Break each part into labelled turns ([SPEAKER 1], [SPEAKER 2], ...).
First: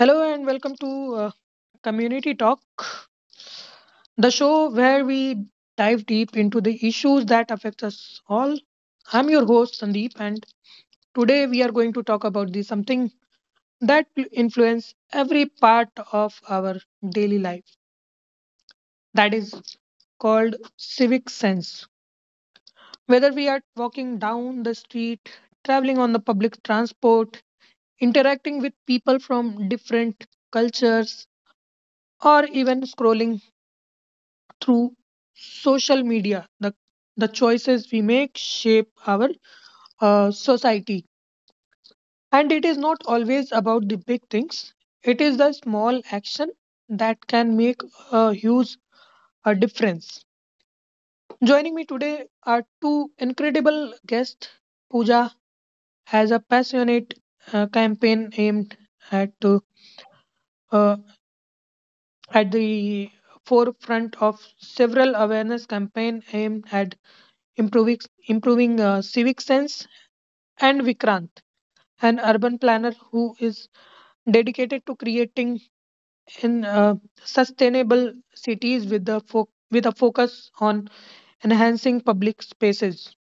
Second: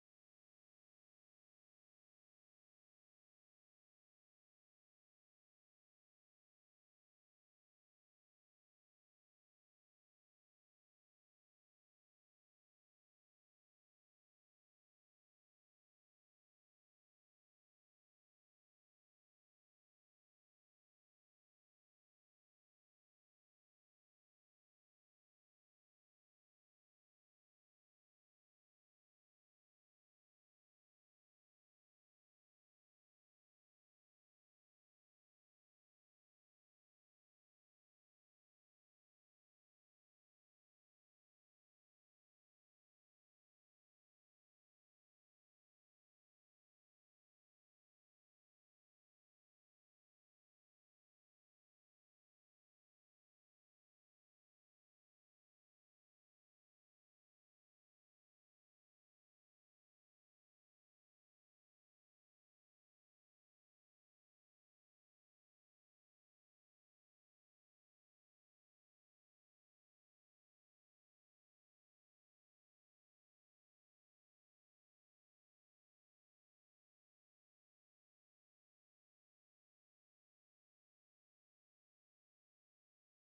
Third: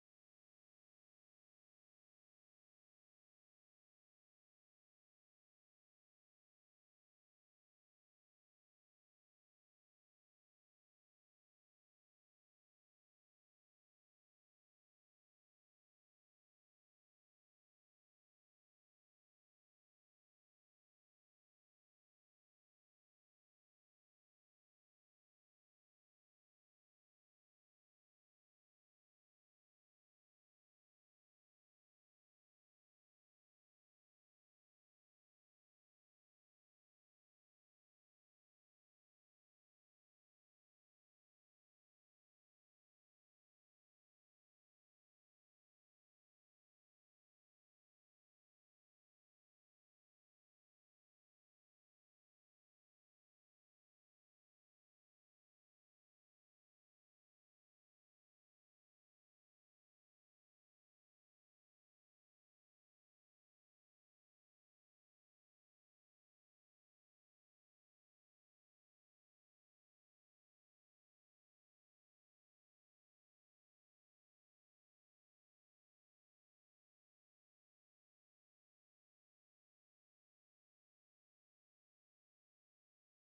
[SPEAKER 1] Hello and welcome to Community Talk, the show where we dive deep into the issues that affect us all. I'm your host Sandeep and today we are going to talk about the something that influences every part of our daily life. That is called civic sense. Whether we are walking down the street, traveling on the public transport, interacting with people from different cultures, or even scrolling through social media the choices we make shape our society, and it is not always about the big things, it is the small action that can make a huge a difference. Joining me today are two incredible guests. Pooja has a passionate campaign aimed at uh, uh, at the forefront of several awareness campaign aimed at improving improving civic sense, and Vikrant, an urban planner who is dedicated to creating in sustainable cities with the with a focus on enhancing public spaces.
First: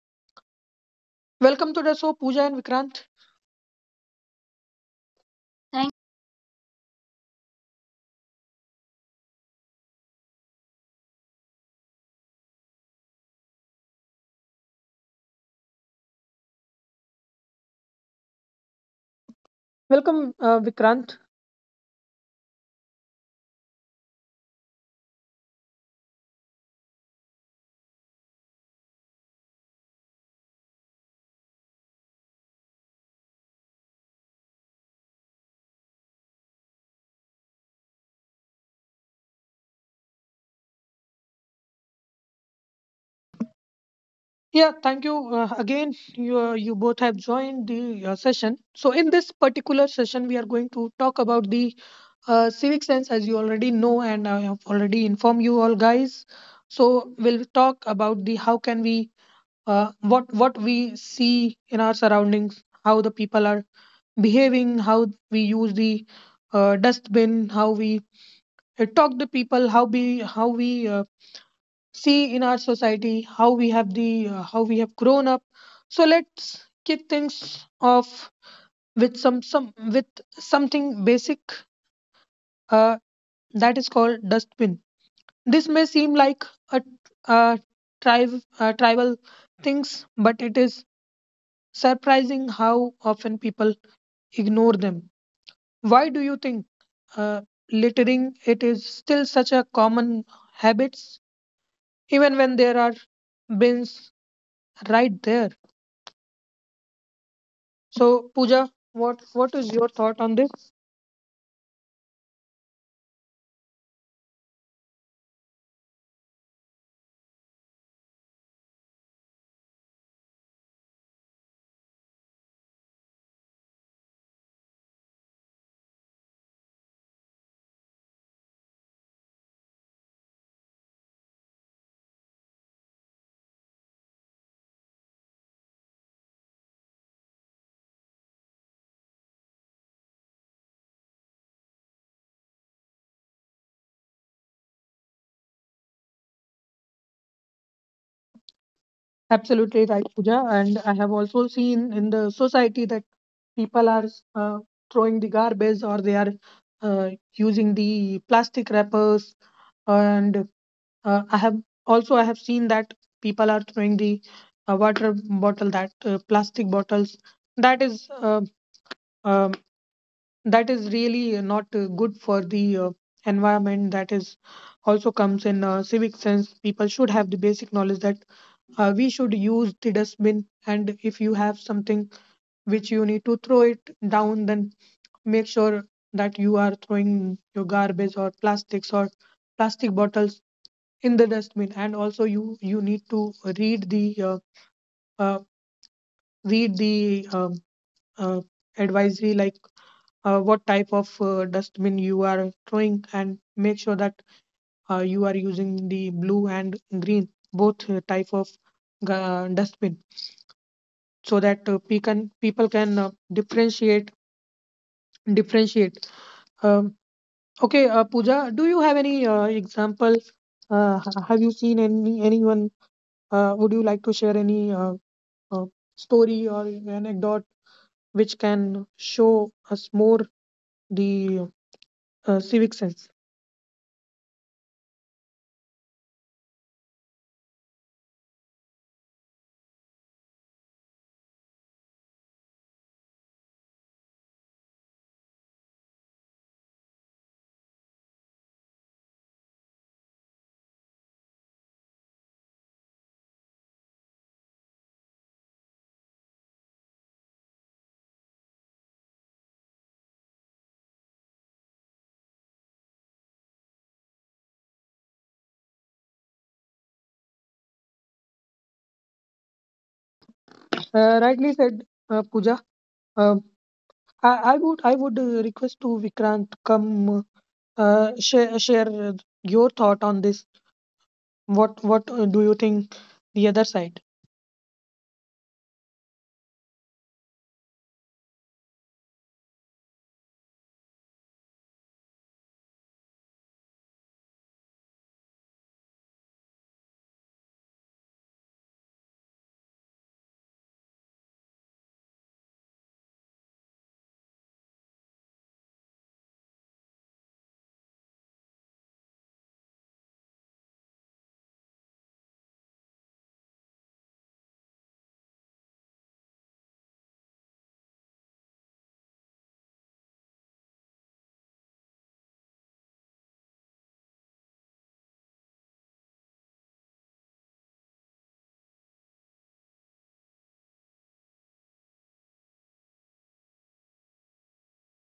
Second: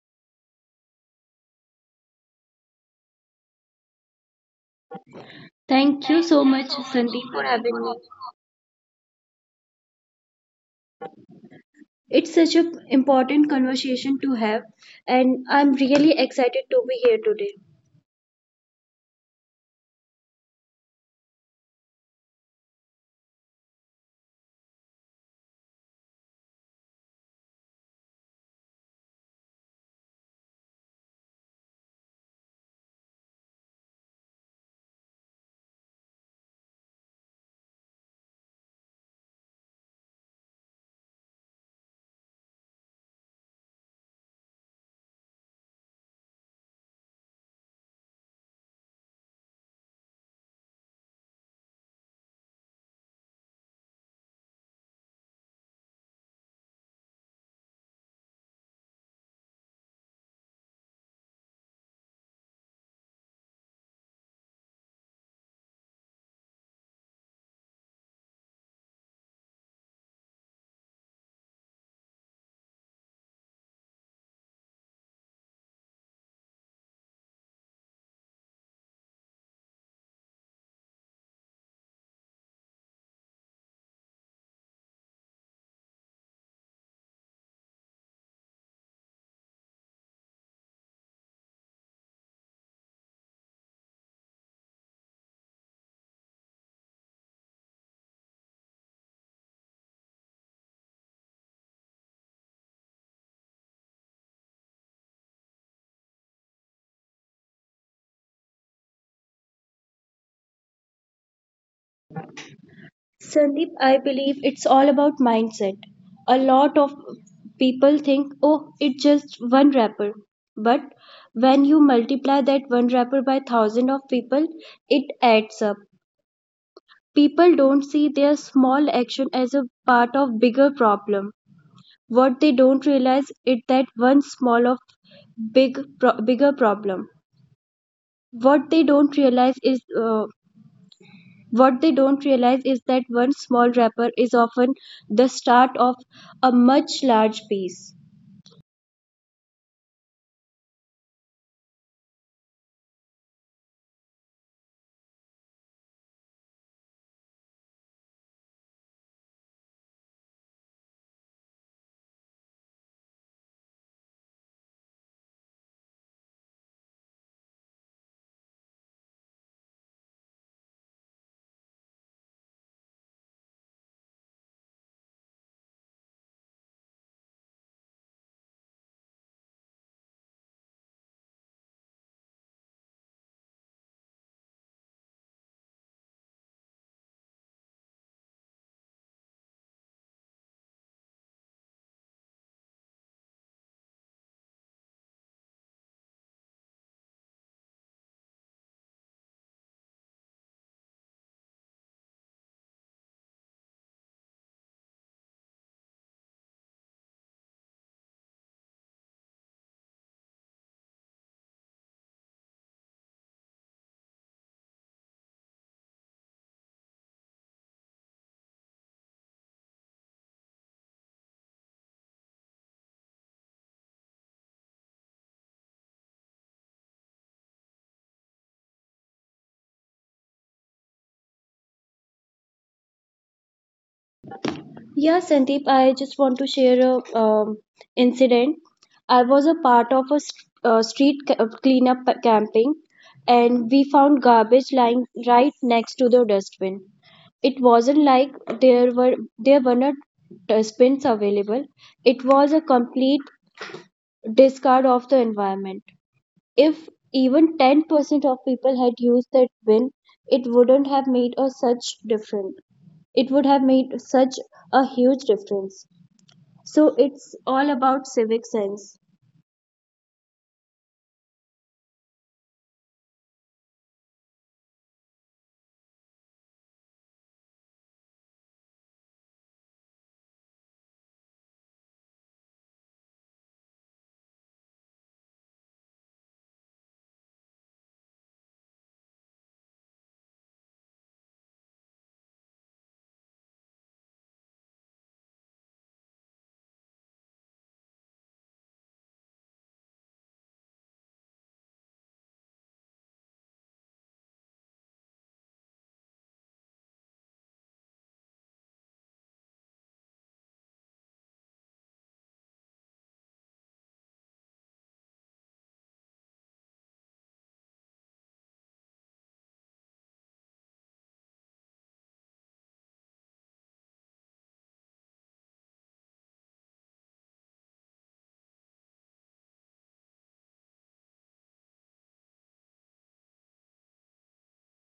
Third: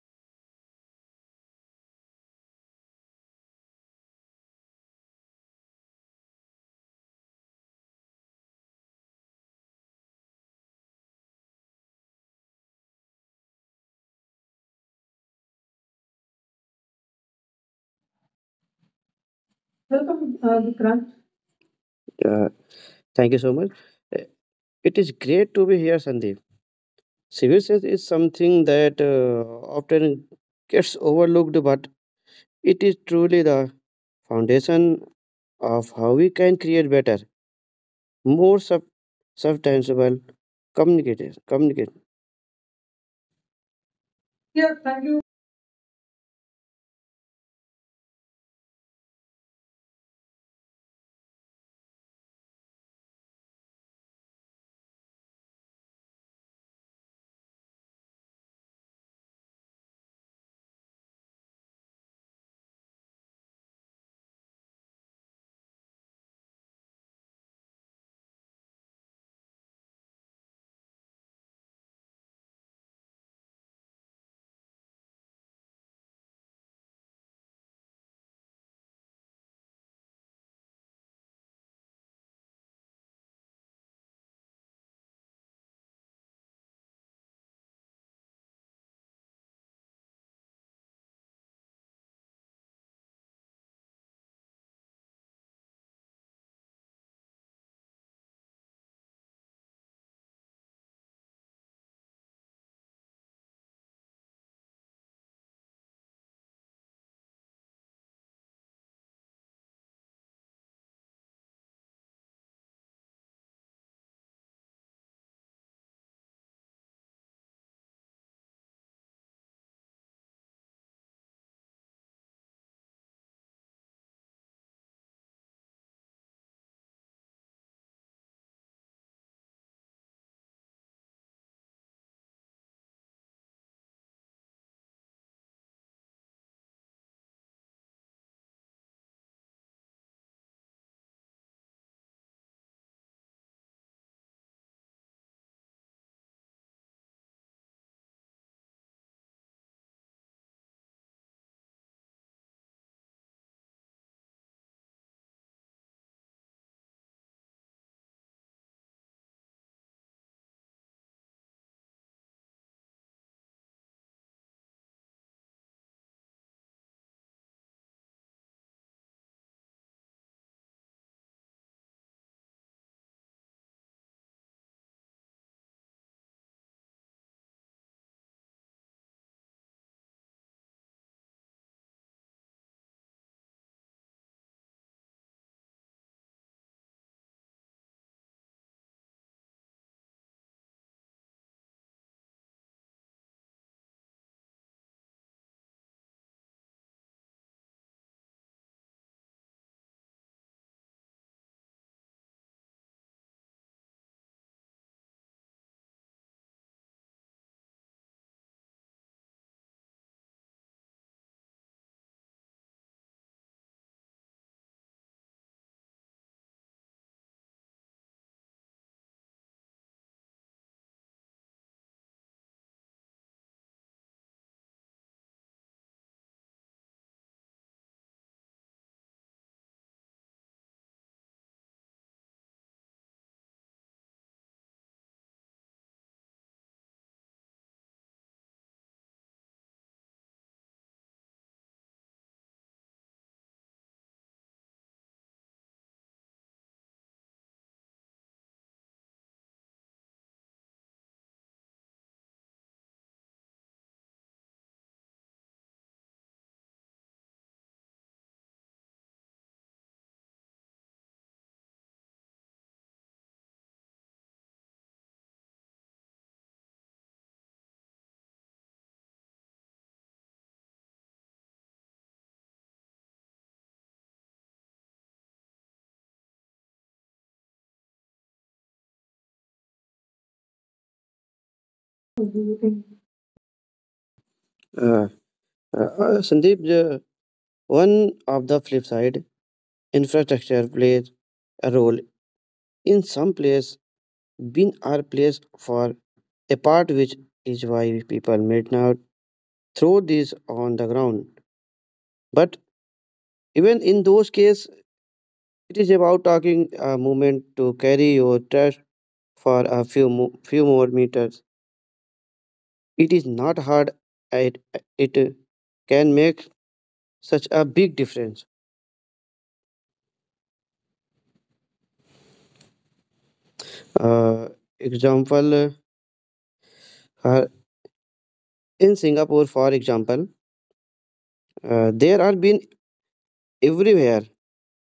[SPEAKER 1] Welcome to the show, Pooja and Vikrant.
[SPEAKER 2] Thank you so much, Sandeep, for having me. It's such an important conversation to have, and I'm really excited to be here today.
[SPEAKER 1] Welcome,
[SPEAKER 3] Welcome, Vikrant.
[SPEAKER 1] Vikrant.
[SPEAKER 3] Uh, Thank you so much. Uh, It is great to be here, Sandeep. Civil service is something that often gets overlooked, but it is truly the foundation of how we can create better, more sub- substantial communicators. Communicate.
[SPEAKER 1] Yeah,
[SPEAKER 3] Yeah, thank
[SPEAKER 1] thank you
[SPEAKER 3] you.
[SPEAKER 1] again. You you both have joined the session. So in this particular session, we are going to talk about the civic sense, as you already know, and I have already informed you all guys. So we'll talk about the how can we what we see in our surroundings, how the people are behaving, how we use the dustbin, how we talk to people, how we see in our society, how we have the how we have grown up. So let's kick things off with something basic uh, that is called dustbin. This may seem like a, a tribe tribal things, but it is surprising how often people ignore them. Why do you think uh, littering it is still such a common habits, even when there are bins right there? So, Pooja, what is your thought on this?
[SPEAKER 2] Sandeep, I believe it's all about mindset. A lot of people think, oh, it's just one rapper. But when you multiply that one rapper by thousand of people, it adds up. People don't see their small action as a part of bigger problem. What they don't realize is that one small of big pro- bigger problem. What they don't realize is what they don't realize is that one small wrapper is often the start of a much large piece.
[SPEAKER 1] Absolutely right, Pooja. And I have also seen in the society that people are uh, throwing the garbage or they are using the plastic wrappers and Uh, I have I have seen that people are throwing the water bottle that plastic bottles that is uh, um, that is really not good for the environment, that is also comes in civic sense. People should have the basic knowledge that we should use the dustbin, and if you have something which you need to throw it down, then make sure that you are throwing your garbage or plastics or plastic bottles in the dustbin. And also you need to read the uh, uh, read the uh, advisory, like what type of dustbin you are throwing, and make sure that you are using the blue and green both type of dustbin so that people can differentiate. um, okay Pooja, do you have any example? Have you seen anyone? Would you like to share any uh, story or anecdote which can show us more the civic sense?
[SPEAKER 2] Yeah, Sandeep, I just want to share a incident. I was a part of a street cleanup pa- camping, and we found garbage lying right next to the dustbin. It wasn't like there were not dustbins available. It was a complete discard of the environment. If even 10% of people had used that bin, it wouldn't have made a such difference. It would have made such a huge difference. So it's all about civic sense.
[SPEAKER 1] Rightly said, Pooja. Um I would request to Vikrant come share your thought on this. What do you think
[SPEAKER 3] Do
[SPEAKER 1] the other side?
[SPEAKER 3] Uh, Sandeep, one of the flip side, infrastructure plays a role in some places being our place for a part, which is why people might now throw these on the ground. But even in those cases, it is about talking a moment to carry your trash for few more meters. It is not hard. It, it can make such a big difference. uh, Example, uh, in Singapore, for example, there are been everywhere,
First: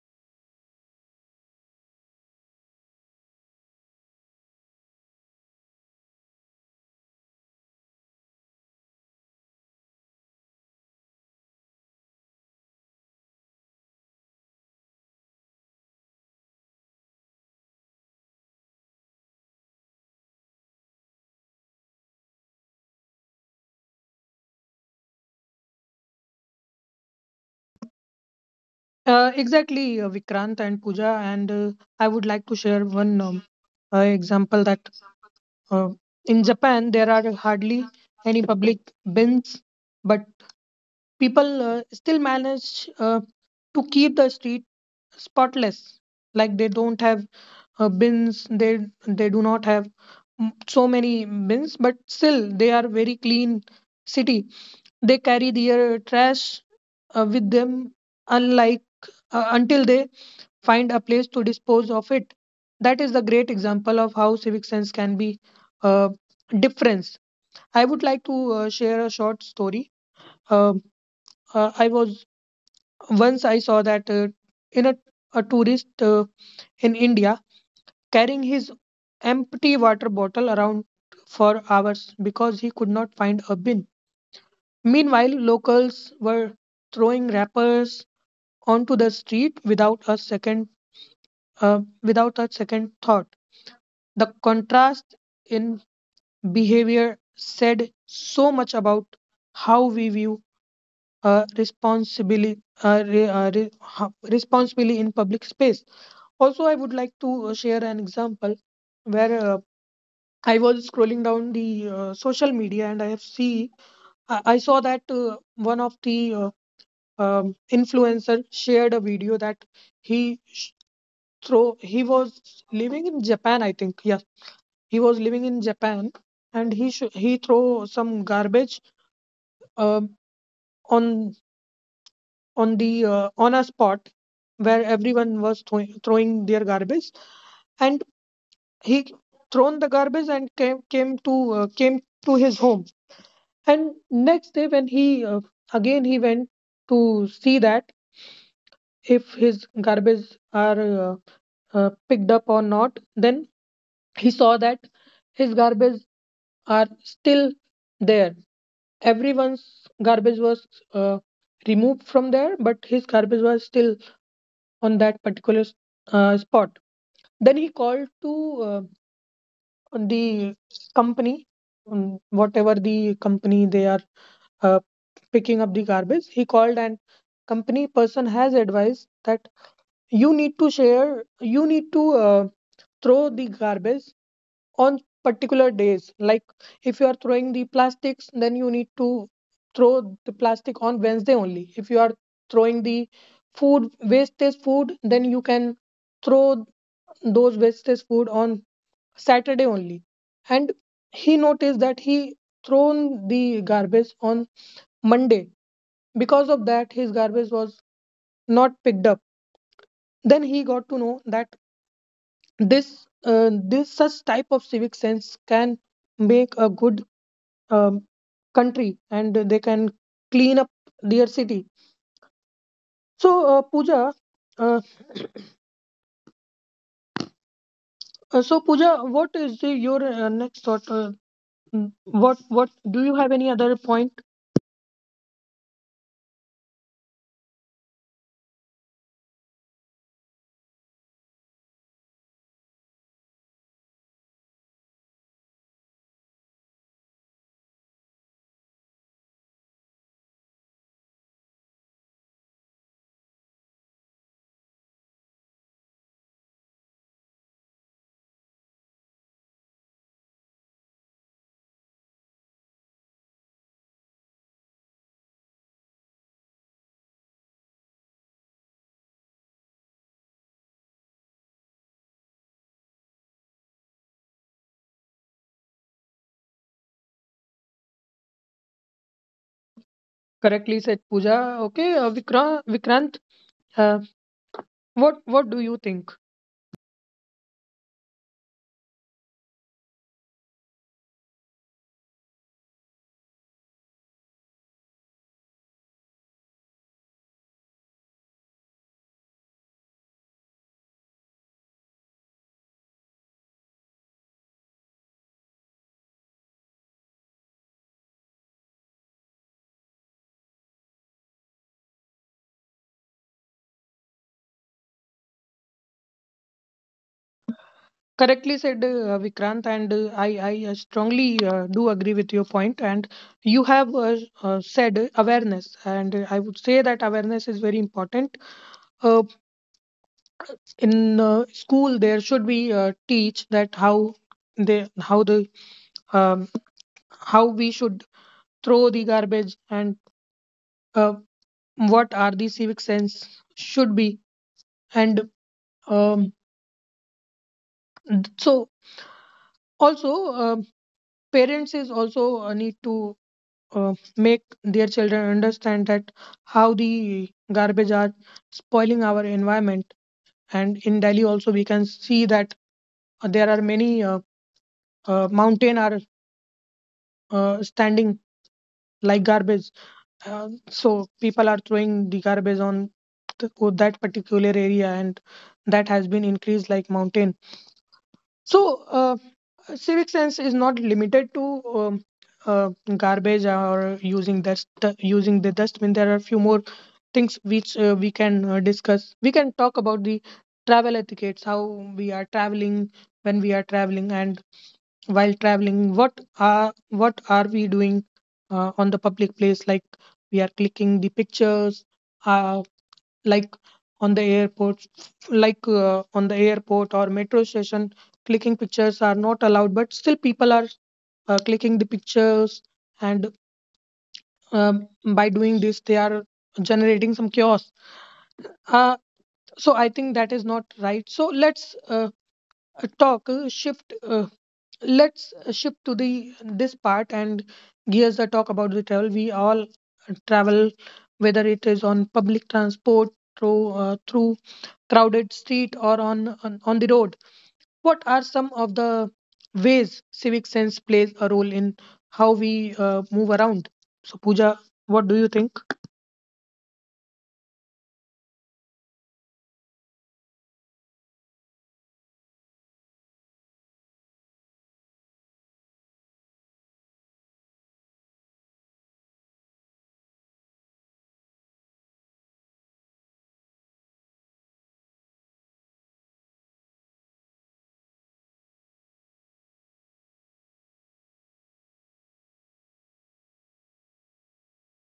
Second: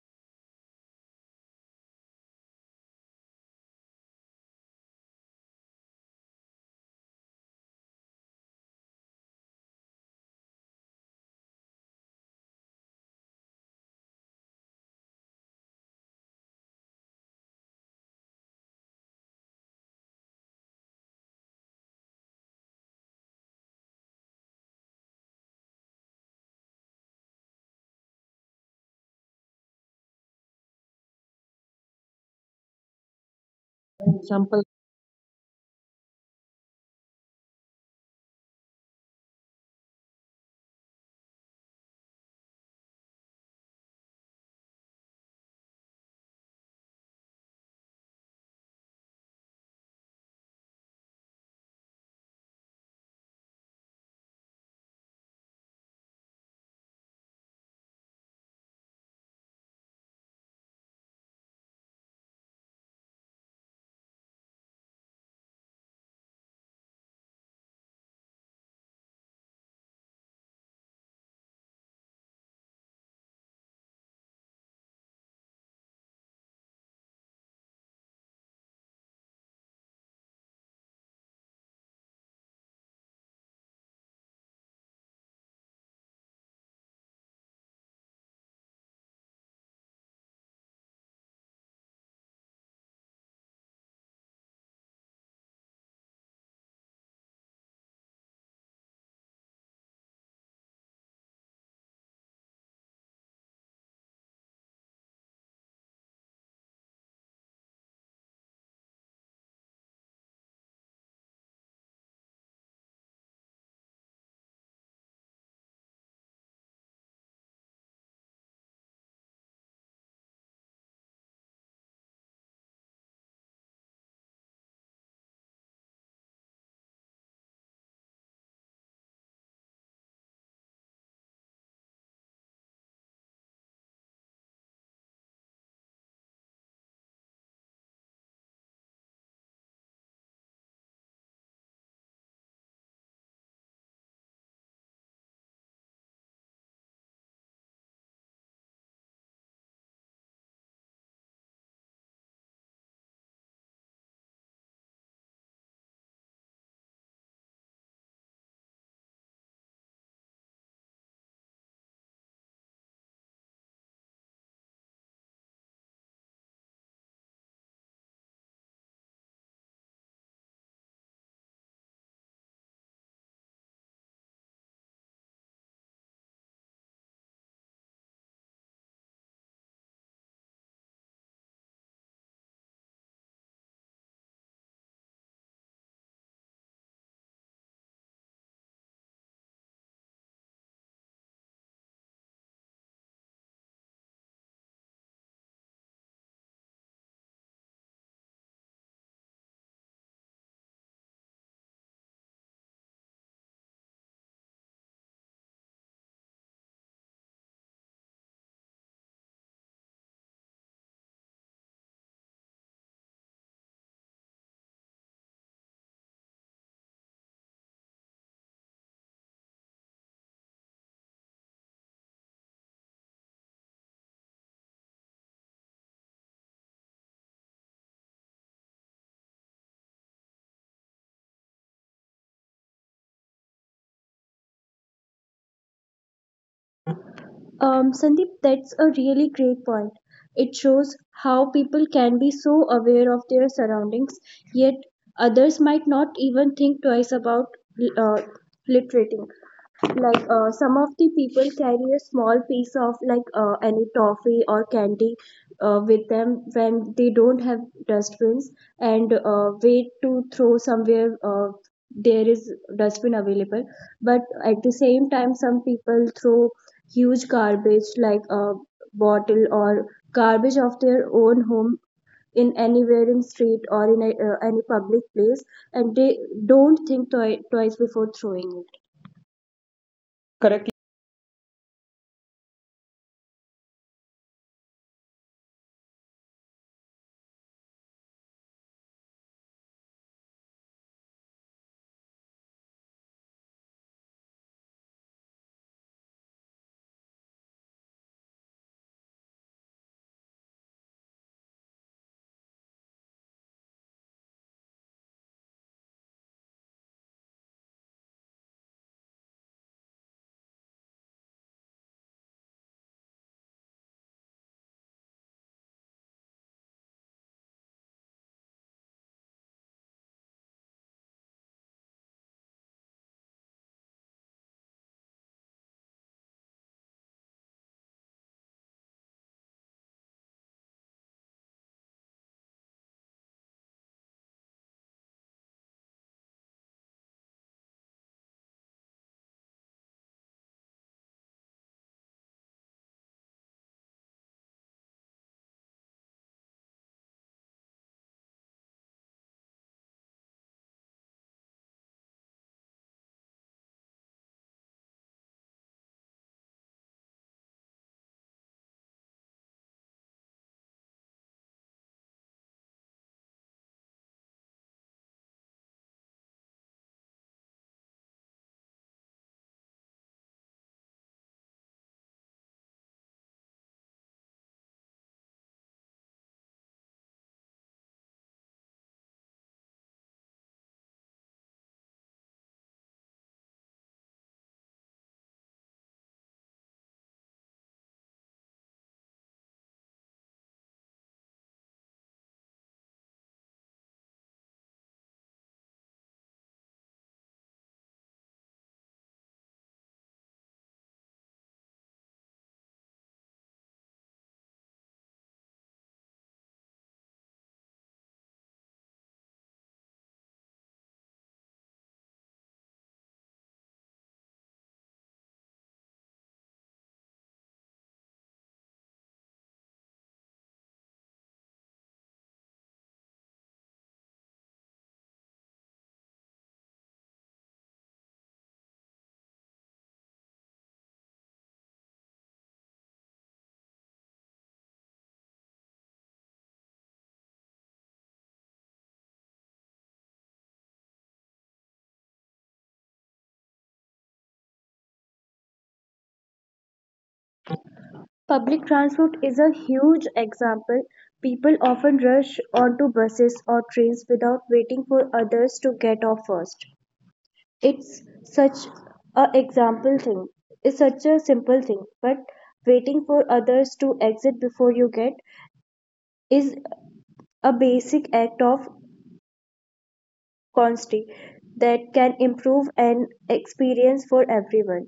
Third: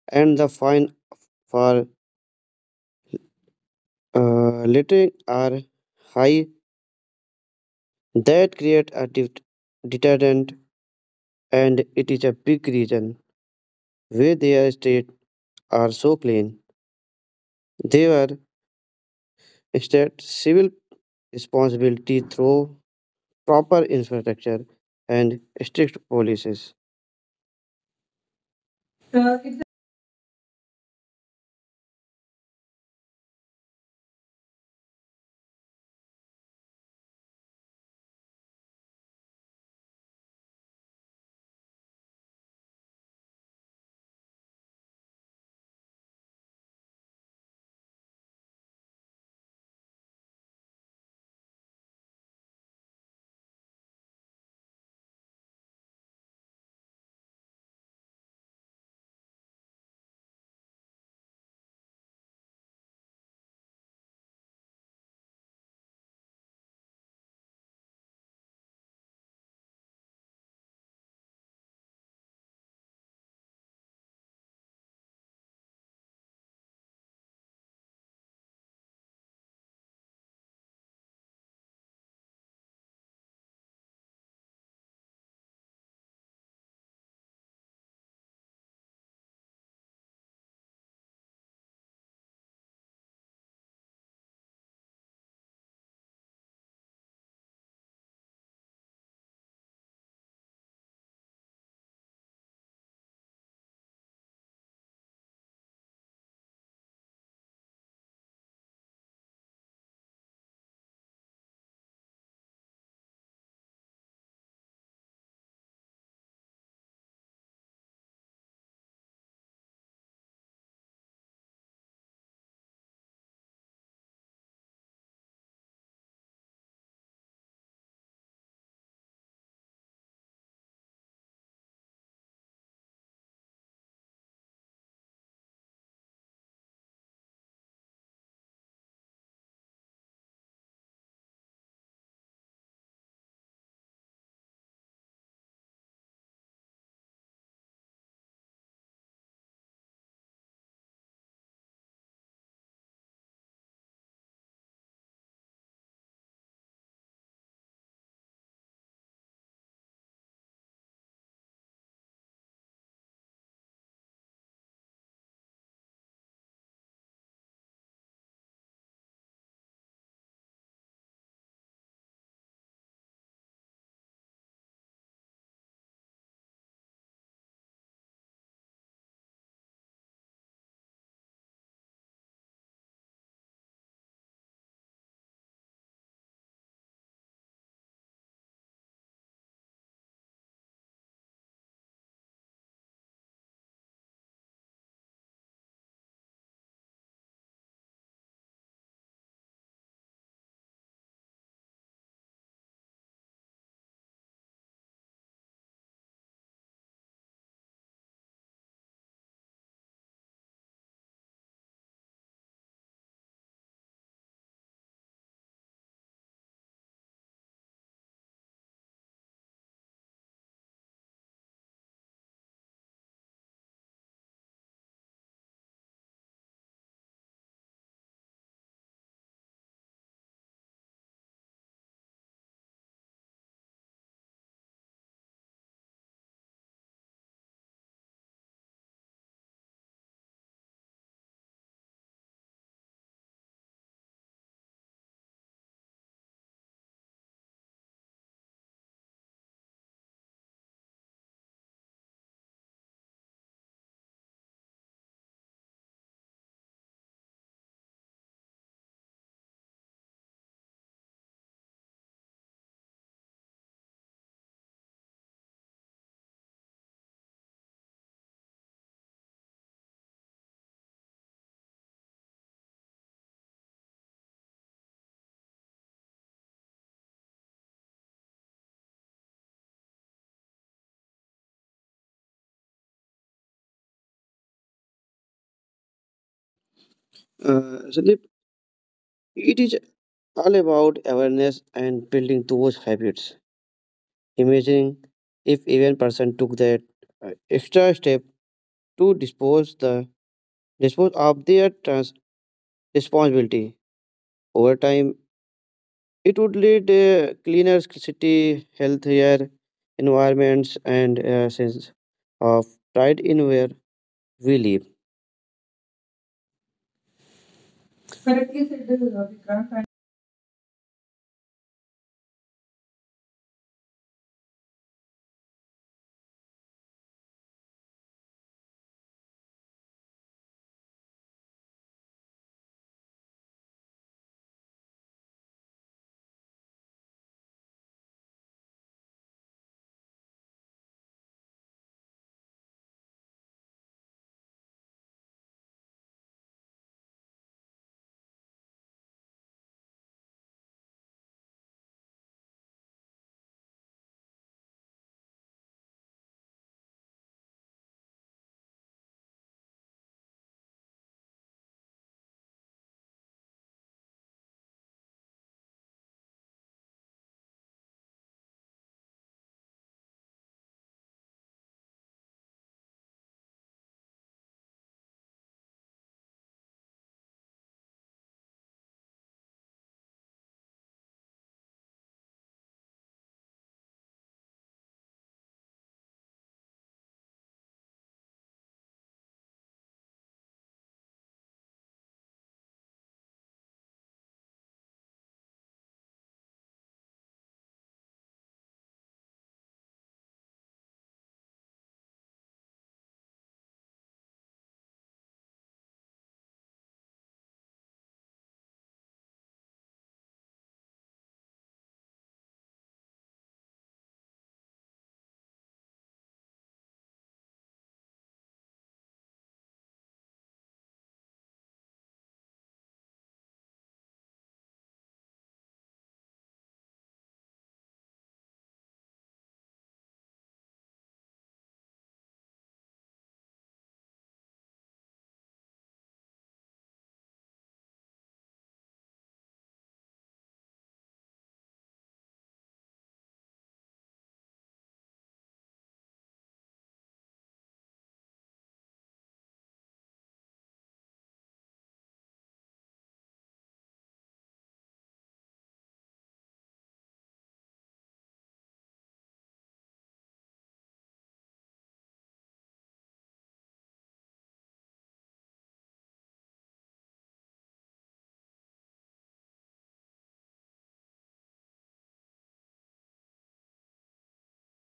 [SPEAKER 3] and the fine for littering are high. That create deterrent, and it is a big reason why their states are so clean. They were instead civil responsibility through proper infrastructure and strict policies. Uh, it's a-
[SPEAKER 1] Exactly, Vikrant and Pooja, and I would like to share one
[SPEAKER 2] Example.
[SPEAKER 1] example that uh, in Japan there are hardly any public bins, but people still manage to keep the street spotless. Like they don't have bins, they do not have so many bins, but still they are very clean city. They carry their trash with them, unlike until they find a place to dispose of it. That is the great example of how civic sense can be uh, difference. I would like to share a short story. Um I was once, I saw that in a, a tourist in India carrying his empty water bottle around for hours because he could not find a bin. Meanwhile, locals were throwing wrappers onto the street without a second without a second thought. The contrast in behavior said so much about how we view responsibly re, re, ho- responsibly in public space. Also, I would like to share an example where I was scrolling down the social media, and I have see I saw that one of the influencer shared a video that he sh- throw he was living in Japan, I think. Yes, he was living in Japan, and he throw some garbage um on on the on a spot where everyone was throwing their garbage. And he thrown the garbage and came to came to his home. And next day when he again he went to see that if his garbage are picked up or not, then he saw that his garbage are still there. Everyone's garbage was uh, removed from there, but his garbage was still on that particular spot. Then he called to uh, the company, whatever the company they are uh, picking up the garbage, he called, and company person has advised that you need to throw the garbage on particular days. Like if you are throwing the plastics, then you need to throw the plastic on Wednesday only. If you are throwing the food wastage food, then you can throw those wastage food on Saturday only. And he noticed that he thrown the garbage on Monday. Because of that, his garbage was not picked up. Then he got to know that this such type of civic sense can make a good um, country, and they can clean up their city. So Pooja, uh, Pooja, what is the, your next thought? What do you have any other point?
[SPEAKER 2] Sandeep, that's a really great point. It shows how people can be so aware of their surroundings, yet others might not even think twice about uh, littering. Like some of the people carry a small piece of like any toffee or candy with them when they don't have dustbins and wait to throw somewhere there is dustbin available, but at the same time some people throw huge garbage like a bottle or garbage of their own home in anywhere in street or in any public place, and they don't think twice before throwing it. Correct.
[SPEAKER 1] Correctly said, Pooja. Okay, Vikrant, uh, what do you think?
[SPEAKER 3] Sandeep, it is all about awareness and building those habits. Imagine if even person took that extra step to dispose of their trans responsibility. Over time, it would lead a cleaner city, healthier environments, and a sense of pride in where we live.
[SPEAKER 1] Correctly
[SPEAKER 3] Correctly said,
[SPEAKER 1] said, Vikrant,
[SPEAKER 3] Vikrant.
[SPEAKER 1] and I strongly do agree with your point. And you have said awareness, and I would say that awareness is very important. Uh, in school, there should be teach that how the um, how we should throw the garbage and uh, what are the civic sense should be. And um, so also um parents is also need to make their children understand that how the garbage are spoiling our environment. And in Delhi also we can see that there are many mountain are standing like garbage. So people are throwing the garbage on th- that particular area, and that has been increased like mountain. So uh, civic sense is not limited to uh, garbage or using the dustbin. There are a few more things which we can talk about the travel etiquettes, how we are traveling, when we are traveling, and while traveling what are we doing on the public place. Like we are clicking the pictures uh, like on the airport like on the airport or metro station, clicking pictures are not allowed, but still people are clicking the pictures. And um, by doing this they are generating some chaos. uh, so I think that is not right. So let's talk shift let's shift to the this part and gears the talk about the travel. We all travel, whether it is on public transport through through crowded street or on the road. What are some of the ways civic sense plays a role in how we move around? So Pooja, what do you think?
[SPEAKER 2] Public transport is a huge example. People often rush onto buses or trains without waiting for others to get off first. It's such a example thing. It's such a simple thing, but waiting for others to exit before you get is a basic act of courtesy that can improve an experience for everyone.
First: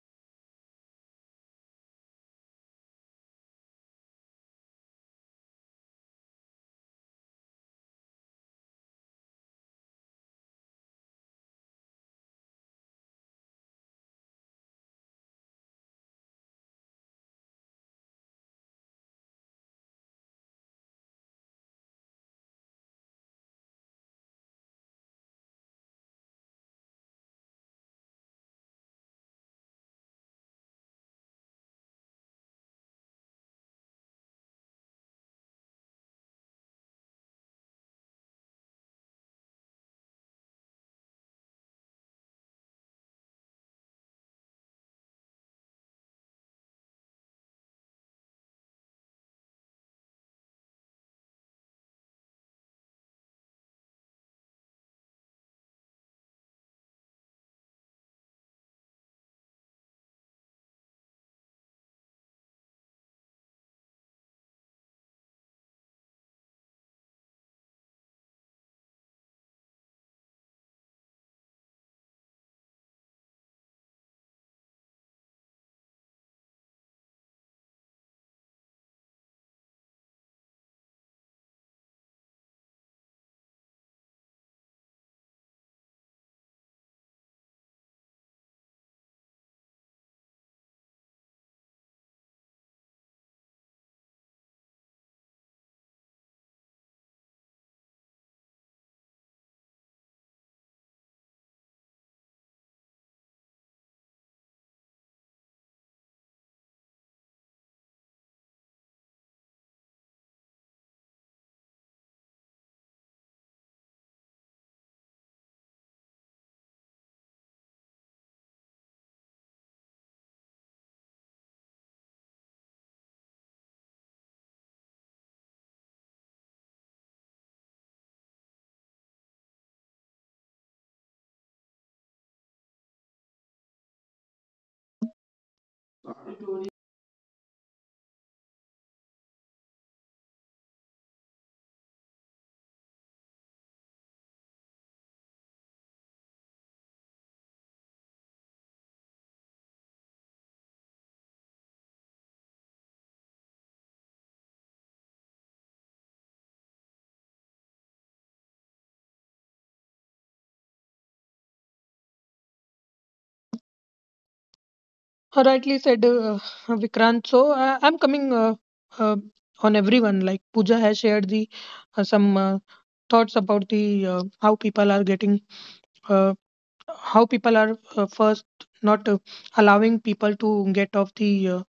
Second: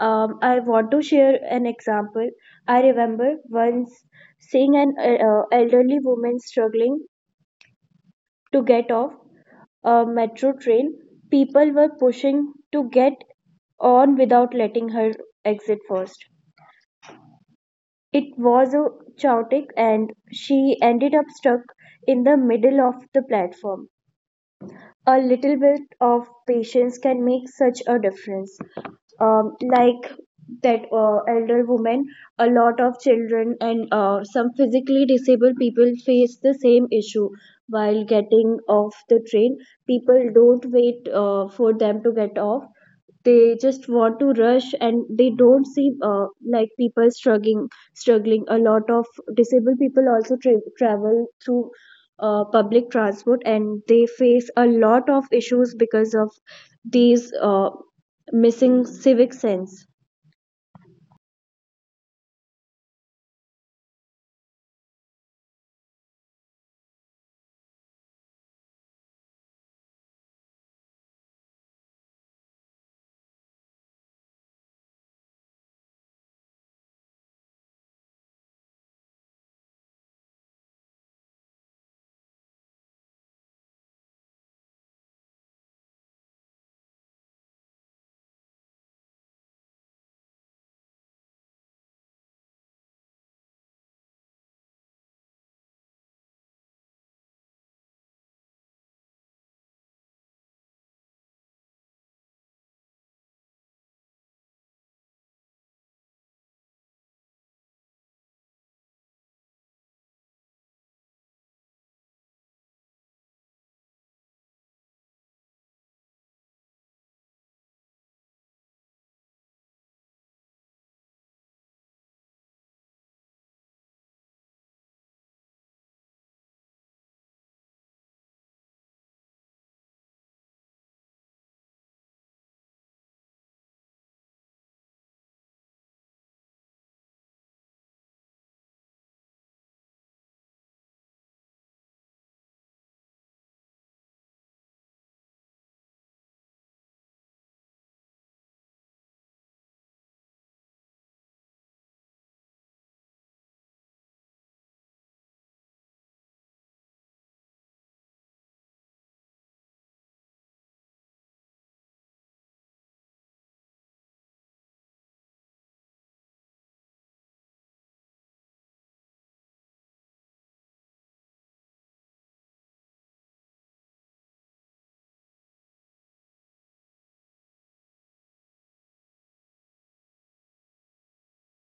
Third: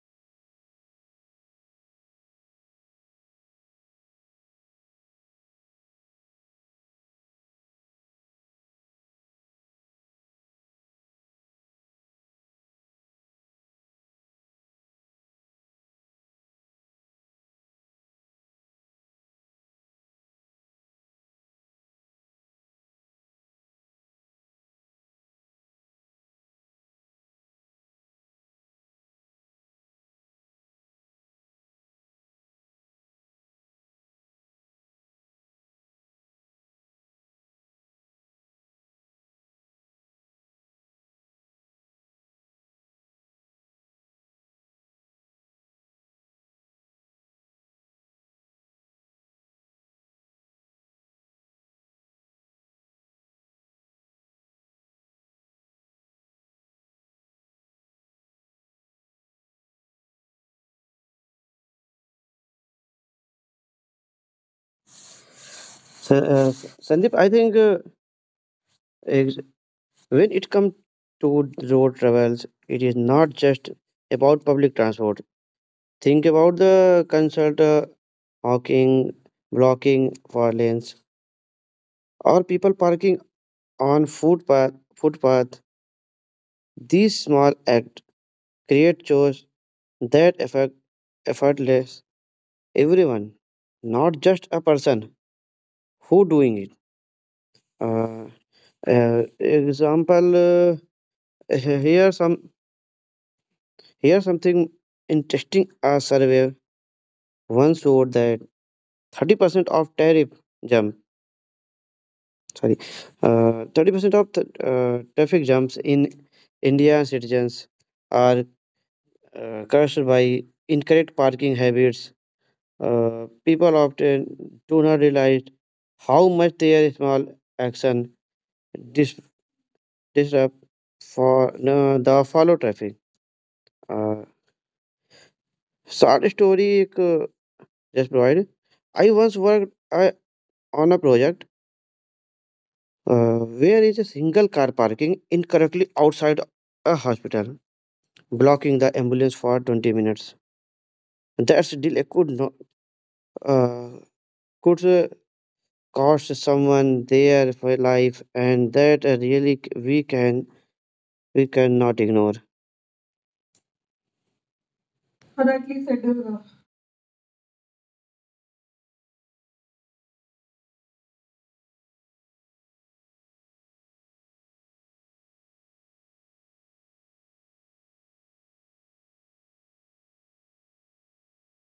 [SPEAKER 2] I want to share an example. I remember once seeing an elderly woman struggling to get off a metro train. People were pushing to get on without letting her exit first. It was a chaotic and she ended up stuck in the middle of the platform. A little bit of patience can make such a difference. Like that elder woman, a lot of children and some physically disabled people face the same issue while getting off the train. People don't wait for them to get off. They just want to rush and they don't see like people struggling, a lot of disabled people also travel through public transport and they face a lot of issues because of these missing civic sense.
[SPEAKER 3] So, Sandeep, I think, ex- when it comes to road travels, it is not just about public transport. Think about the consult, hawking, blocking for lanes, or people parking on footpath. These small acts create chores that affect effortless everyone, not just a person who doing it. Uh, Example, here some here something interesting. A survey once showed that 30% of tariff jump, sorry, 30% of traffic jumps in Indian citizens are caused by incorrect parking habits. People often do not realize how much their small action dis- disrupt for the follow traffic. Uh, Short story एक, just provide. I once worked on a project where is a single car parking incorrectly outside a hospital, blocking the ambulance for 20 minutes. That's delay could not uh, could cost someone their life, and that really we cannot ignore.
[SPEAKER 1] Rightly
[SPEAKER 3] Correctly
[SPEAKER 1] said,
[SPEAKER 3] said.
[SPEAKER 1] Vikrant. So I'm coming uh, on everyone. Like Pooja has shared the some thoughts about the how people are getting uh, how people are first not allowing people to get off the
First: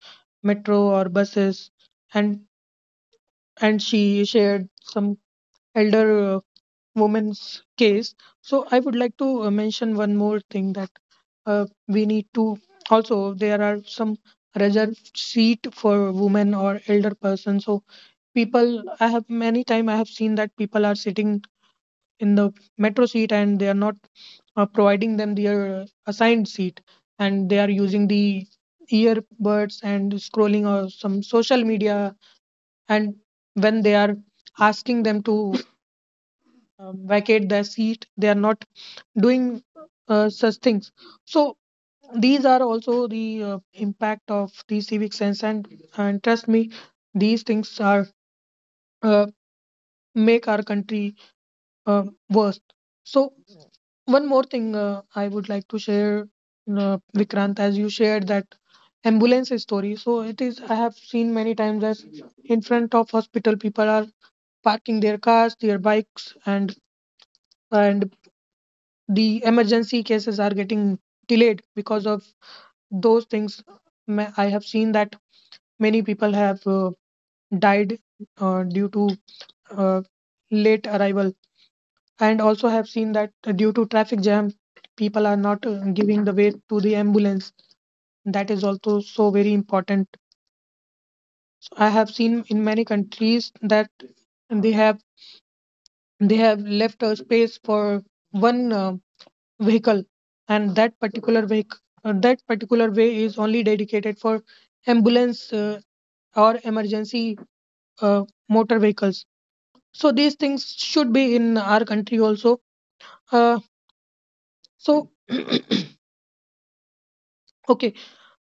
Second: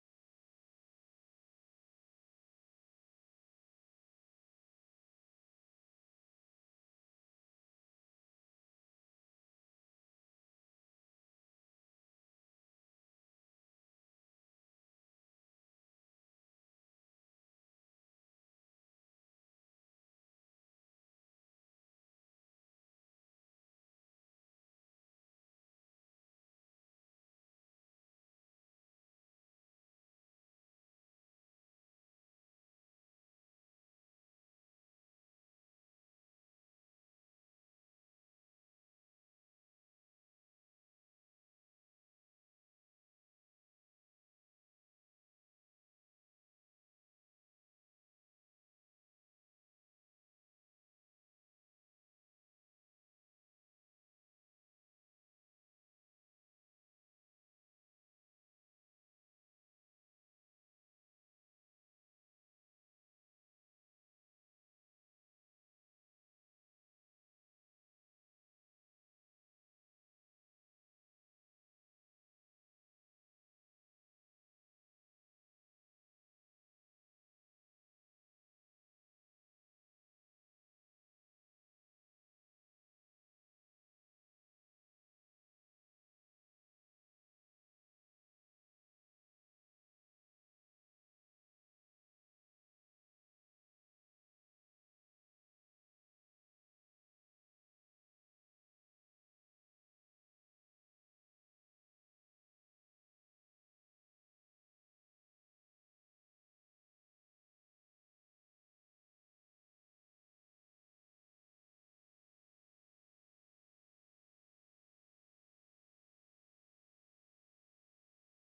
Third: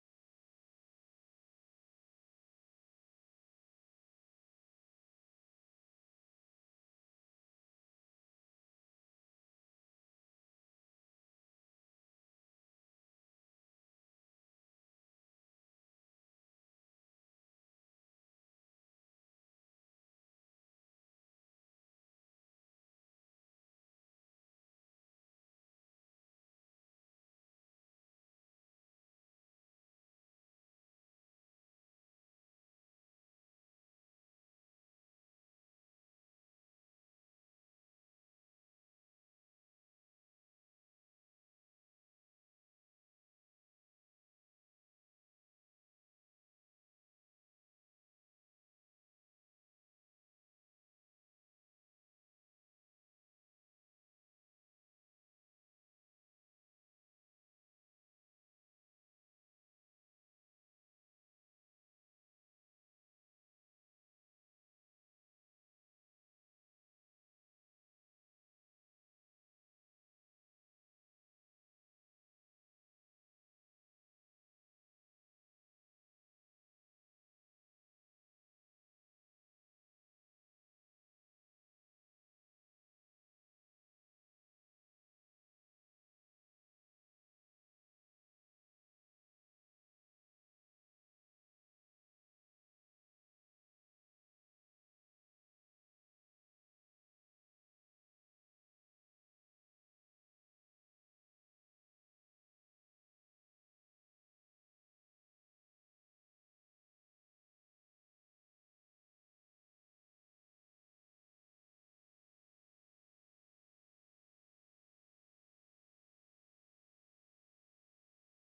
[SPEAKER 1] metro or buses, and and she shared some elder woman's case. So I would like to mention one more thing, that we need to also there are some reserved seat for women or elder person. So people, I have many time I have seen that people are sitting in the metro seat and they are not providing them their assigned seat, and they are using the earbuds and scrolling or some social media, and when they are asking them to vacate their seat, they are not doing such things. So these are also the impact of the civic sense. And trust me, these things are uh, make our country uh, worse. So one more thing I would like to share. Vikrant, as you shared that ambulance story, so it is, I have seen many times as, in front of hospital, people are parking their cars, their bikes, and the emergency cases are getting delayed because of those things. I have seen that many people have died due to uh, late arrival, and also have seen that due to traffic jam, people are not giving the way to the ambulance. That is also so very important. So I have seen in many countries that they have they have left a space for one vehicle, and that particular way is only dedicated for ambulance or emergency uh, motor vehicles. So these things should be in our country also. uh, so okay.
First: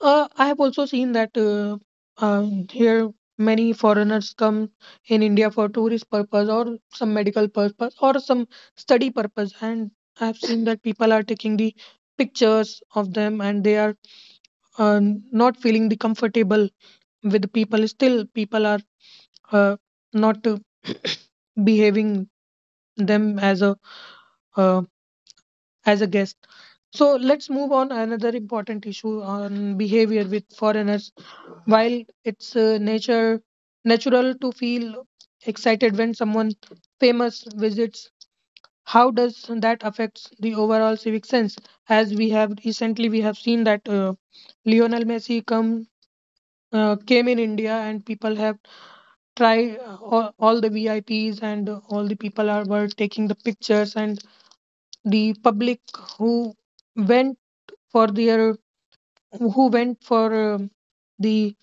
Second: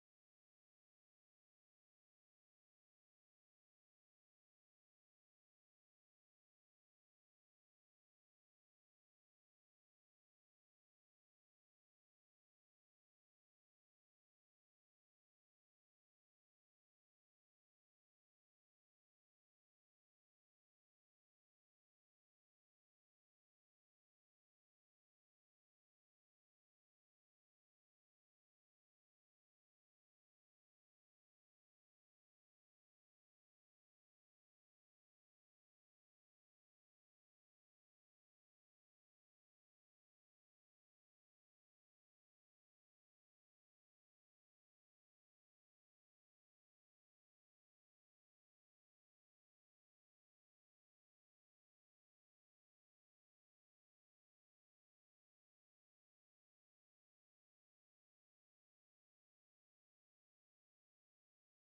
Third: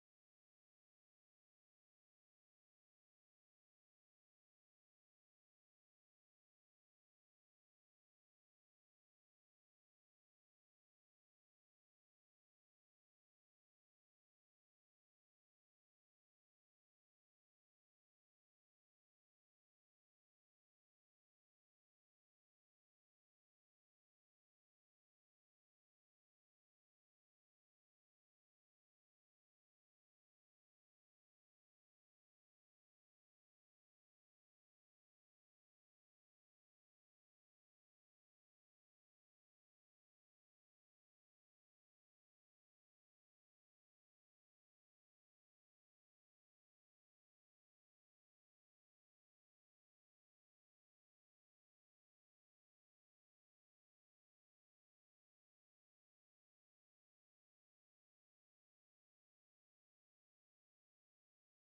[SPEAKER 1] I have also seen that uh, here many foreigners come in india for tourist purpose, or some medical purpose, or some study purpose. And I have seen that people are taking the pictures of them, and they are uh, not feeling the comfortable with people. Still people are uh, not behaving them uh, as a guest. So let's move on another important issue on behavior with foreigners. While it's nature natural to feel excited when someone famous visits, how does that affects the overall civic sense? As we have recently we have seen that lionel messi come came in india and people have try all the VIPs and all the people are were taking the pictures, and the public who went for their, who went for um, the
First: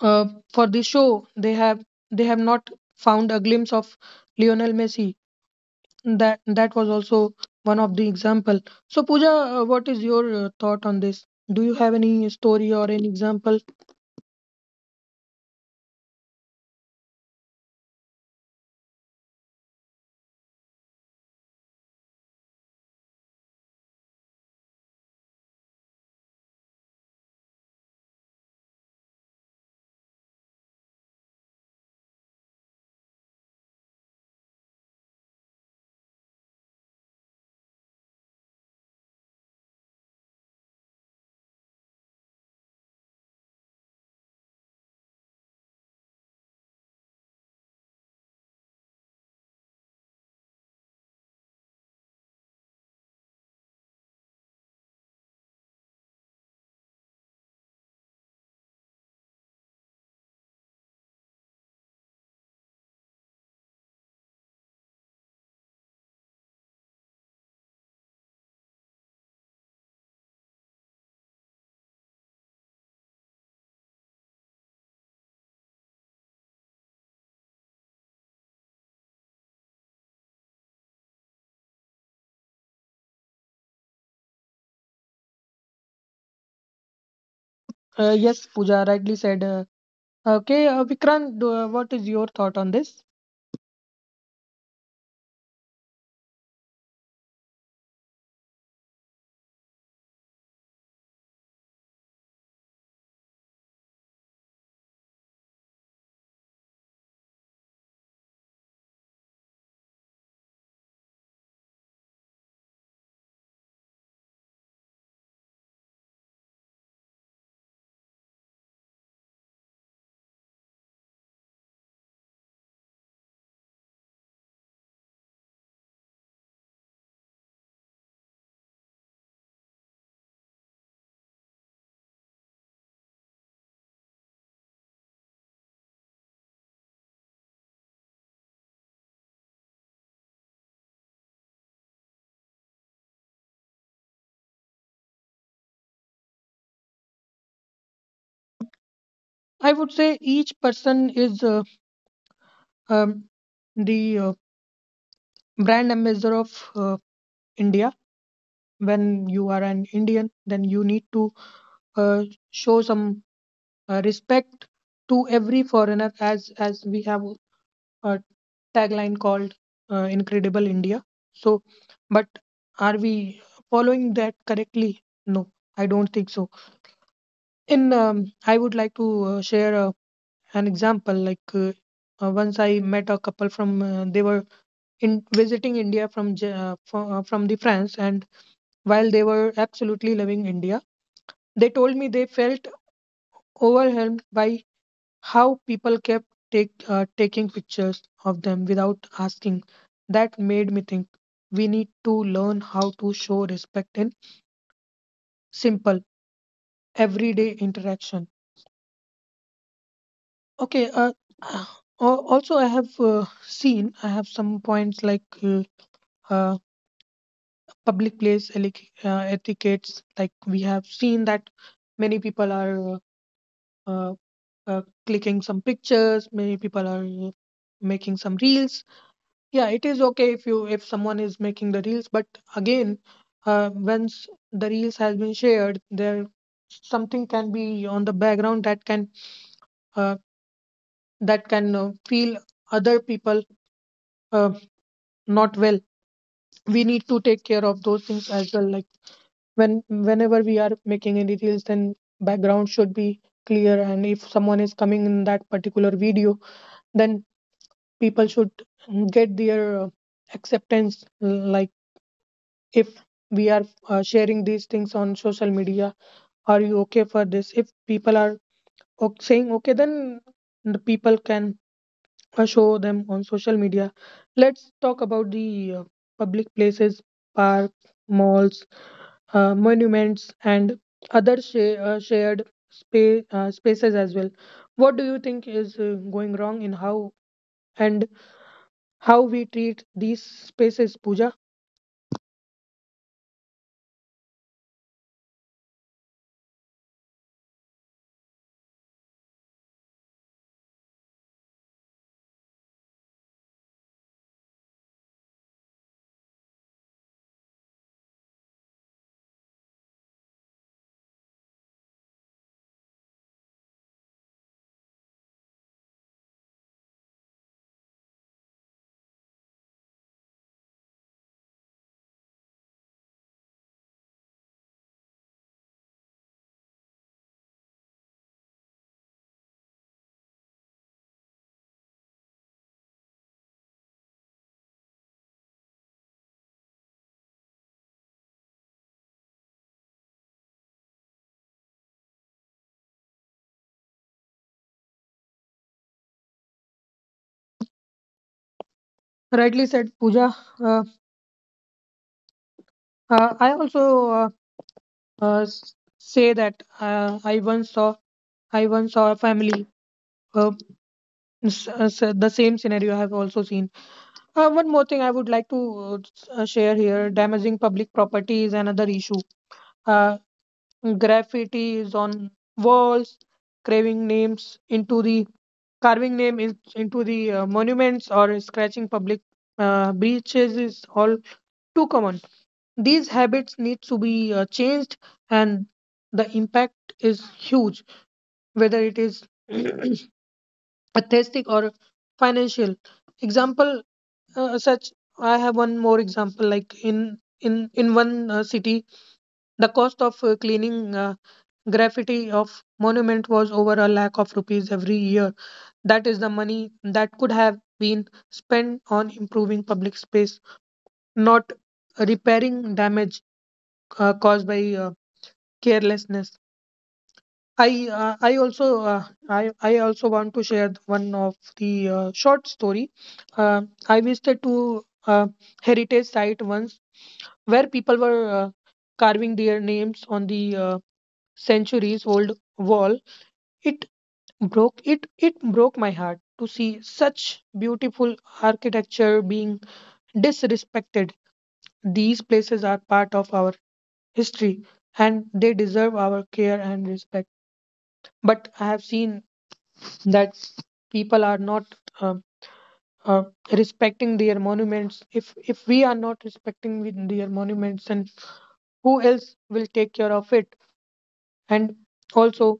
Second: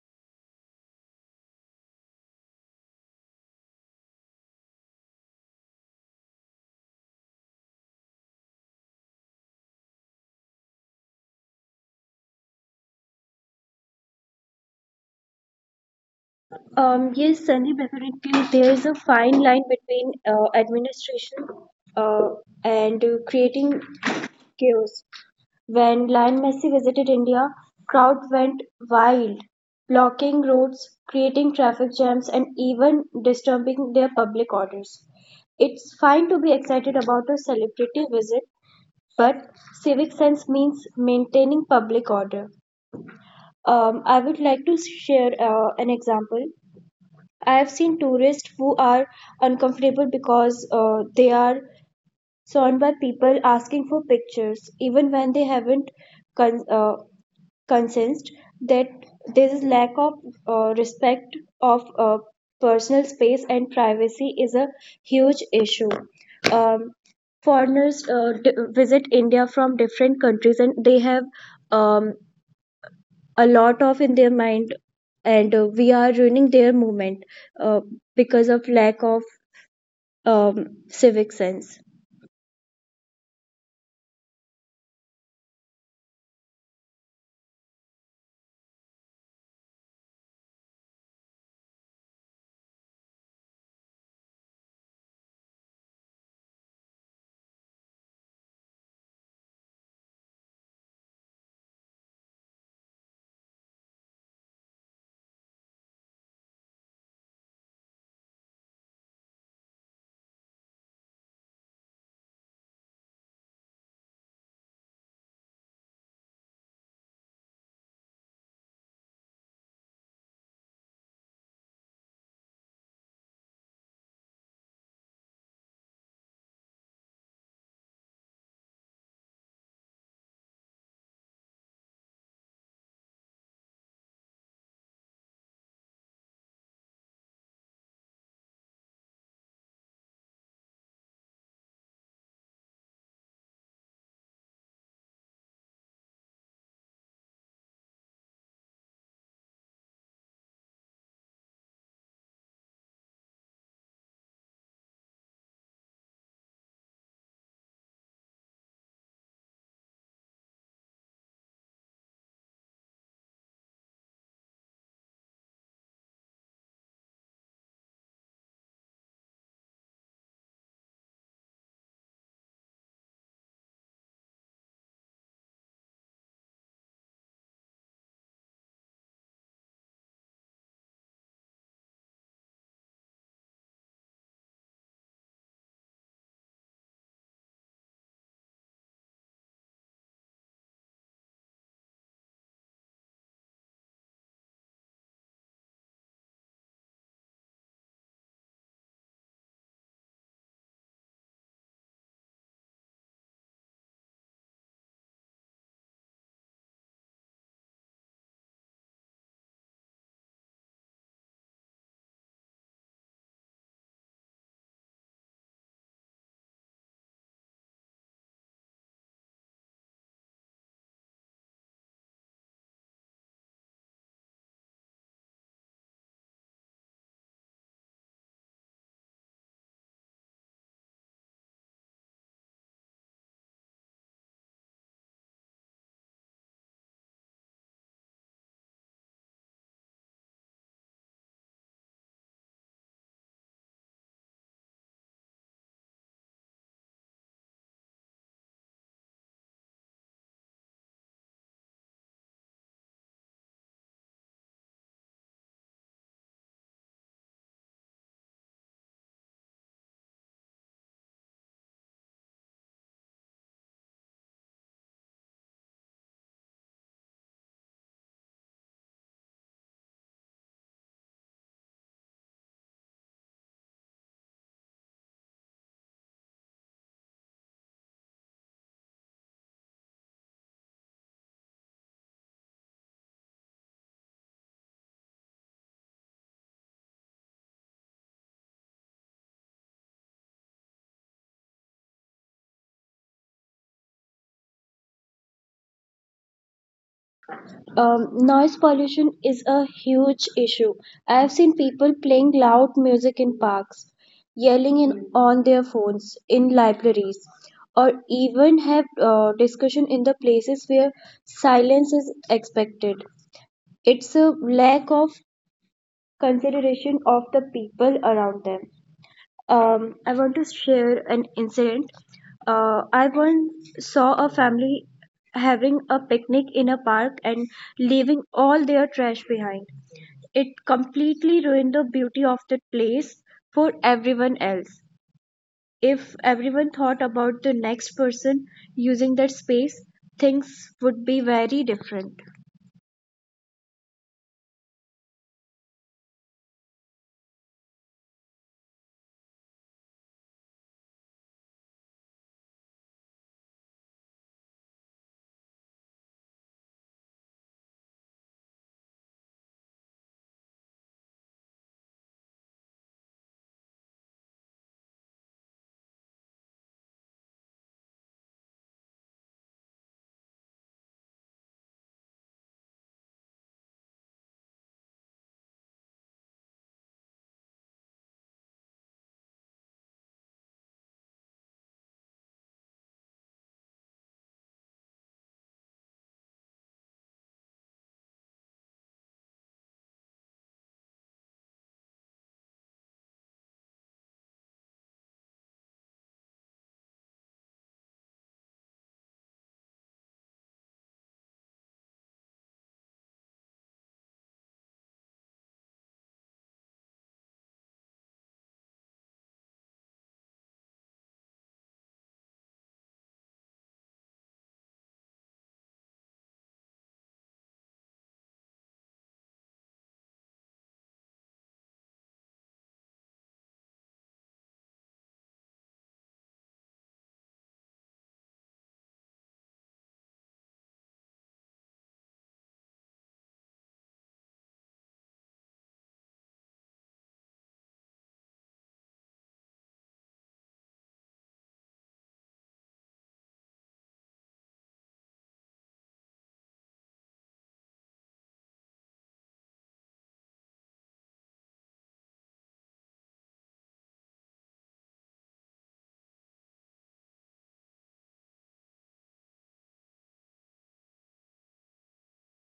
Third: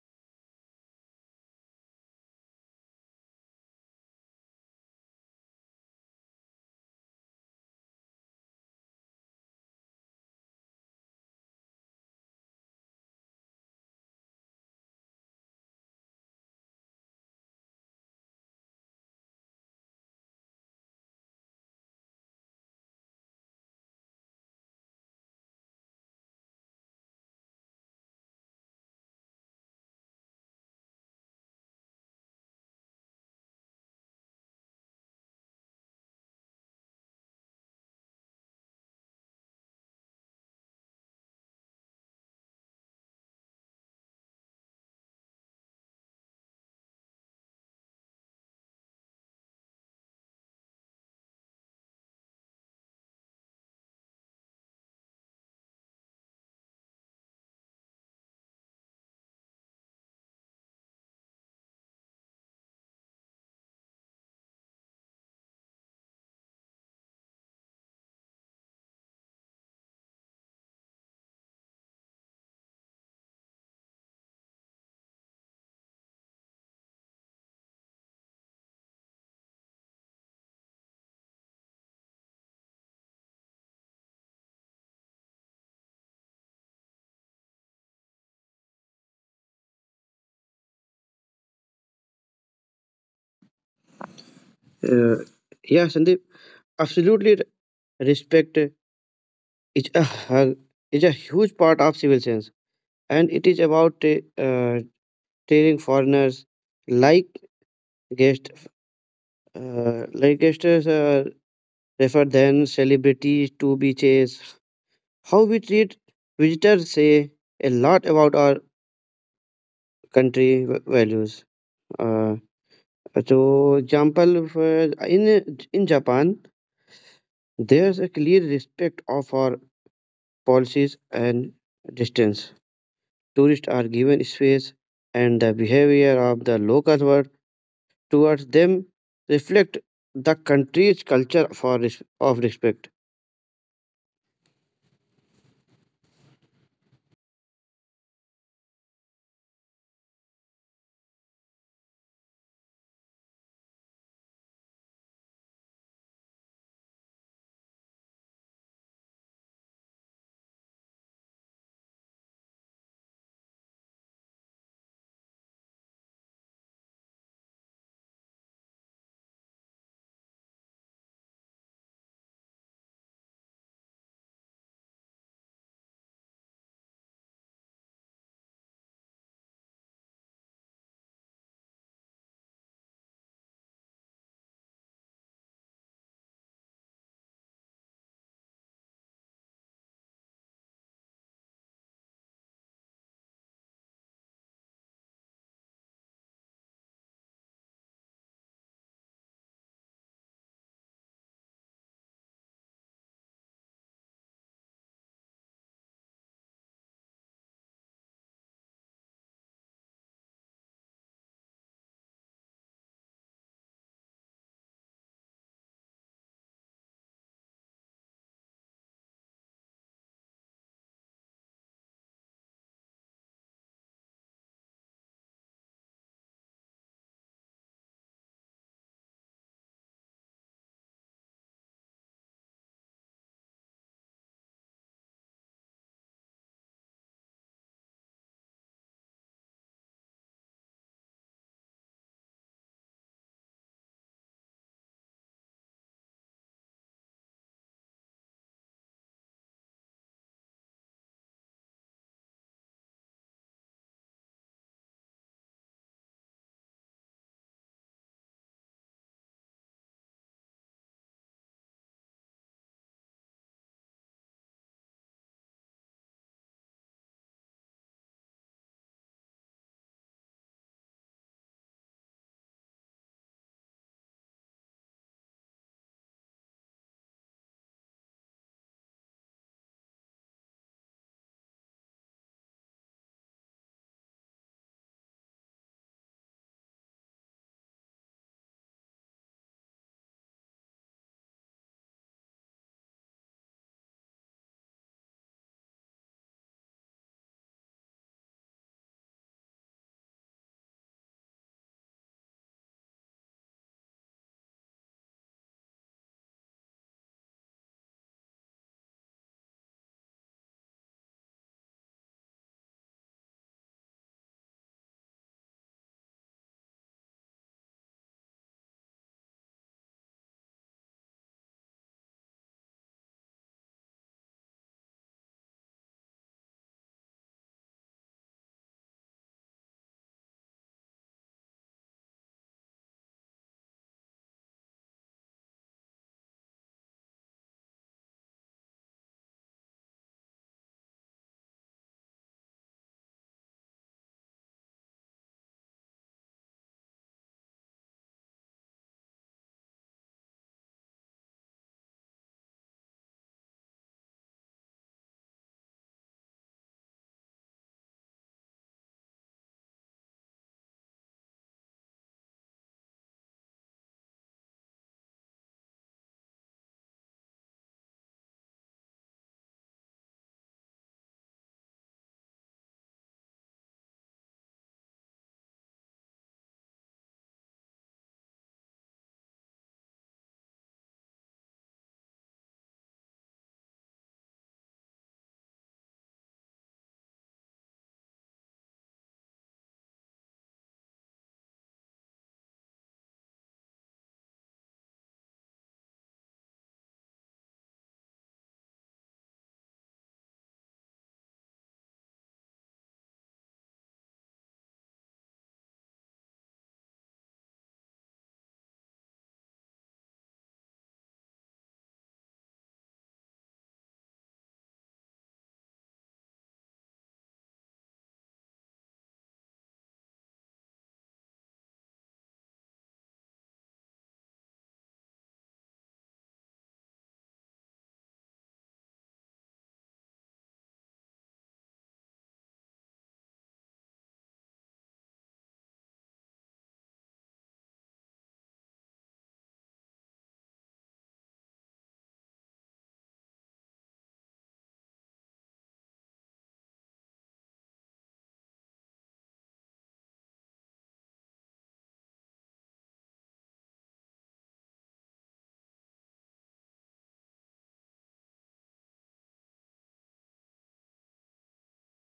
[SPEAKER 1] uh, for the show, they have they have not found a glimpse of Lionel Messi. That was also one of the example. So Pooja, what is your thought on this? Do you have any story or any example?
[SPEAKER 2] Yes, Sandeep, definitely. There is a fine line between administration uh, and creating chaos. When Lion Messi visited India, crowd went wild, blocking roads, creating traffic jams, and even disturbing their public orders. It's fine to be excited about a celebrity visit, but civic sense means maintaining public order. I would like to share an example. I have seen tourists who are uncomfortable because they are surrounded by people asking for pictures, even when they haven't con- uh, concerns that there is lack of respect of personal space and privacy is a huge issue. Um, Foreigners visit India from different countries and they have um, a lot of in their mind, and we are ruining their movement uh, because of lack of civic sense.
[SPEAKER 1] Yes, Pooja rightly said. Okay. Vikrant, what is your thought on this?
[SPEAKER 3] Uh, yeah, Sandeep, absolutely. Respect is is a huge part of civil sense, and it is about uh, treating foreigners like guests, uh, like guests uh, refer than celebrities to be chased. How we treat visitors say a lot about our country values. Uh, so, example for in in Japan, there's a clear respect of our policies and distance. Tourists are given space, and the behavior of the local world towards them reflect the country's culture for res- of respect.
[SPEAKER 1] I would say each person is um, the brand ambassador of India. When you are an Indian, then you need to uh, show some respect to every foreigner, as we have a tagline called "Incredible India." So, but are we following that correctly? No, I don't think so. In I would like to share an example. Once I met a couple from they were in visiting India from from the France, and while they were absolutely loving India, they told me they felt overwhelmed by how people kept take taking pictures of them without asking. That made me think we need to learn how to show respect in simple everyday interaction. Okay. Also, I have seen, I have some points like. Uh, Public place etiquettes. Like we have seen that many people are uh, clicking some pictures, many people are making some reels. Yeah, it is okay if you if someone is making the reels, but again, once the reels has been shared, there something can be on the background that can uh, feel other people uh, not well. We need to take care of those things as well. Like whenever we are making any reels, then background should be clear, and if someone is coming in that particular video, then people should get their acceptance. Like if we are sharing these things on social media, are you okay for this? If people are saying okay, then the people can show them on social media. Let's talk about the public places, park, malls, monuments, and other shared spaces as well. What do you think is going wrong in how, and how we treat these spaces, Pooja?
[SPEAKER 2] Noise pollution is a huge issue. I have seen people playing loud music in parks, yelling in, on their phones in libraries, or even have discussion in the places where silence is expected. It's a lack of consideration of the people around them. I want to share an incident. I once saw a family having a picnic in a park and leaving all their trash behind. It completely ruined the beauty of the place for everyone else. If everyone thought about the next person using that space, things would be very different.
[SPEAKER 1] Rightly said, Pooja. I also uh, s- say that I once saw a family. Uh, the same scenario I have also seen. One more thing I would like to share here: damaging public property is another issue. Uh, Graffiti is on walls, carving names into the carving into the monuments, or scratching public breaches, is all too common. These habits need to be changed, and the impact is huge, whether it is aesthetic or financial. Example such I have one more example, like in one city, the cost of cleaning graffiti of monument was over a lakh of rupees every year. That is the money that could have been spent on improving public space, not repairing damage caused by carelessness. I uh, I also uh, I also want to share one of the short story. Uh, I visited to heritage site once, where people were carving their names on the centuries old wall. It it broke my heart to see such beautiful architecture being disrespected. These places are part of our history, and they deserve our care and respect. But I have seen that people are not um uh, respecting their monuments. If we are not respecting with their monuments, and who else will take care of it? And also,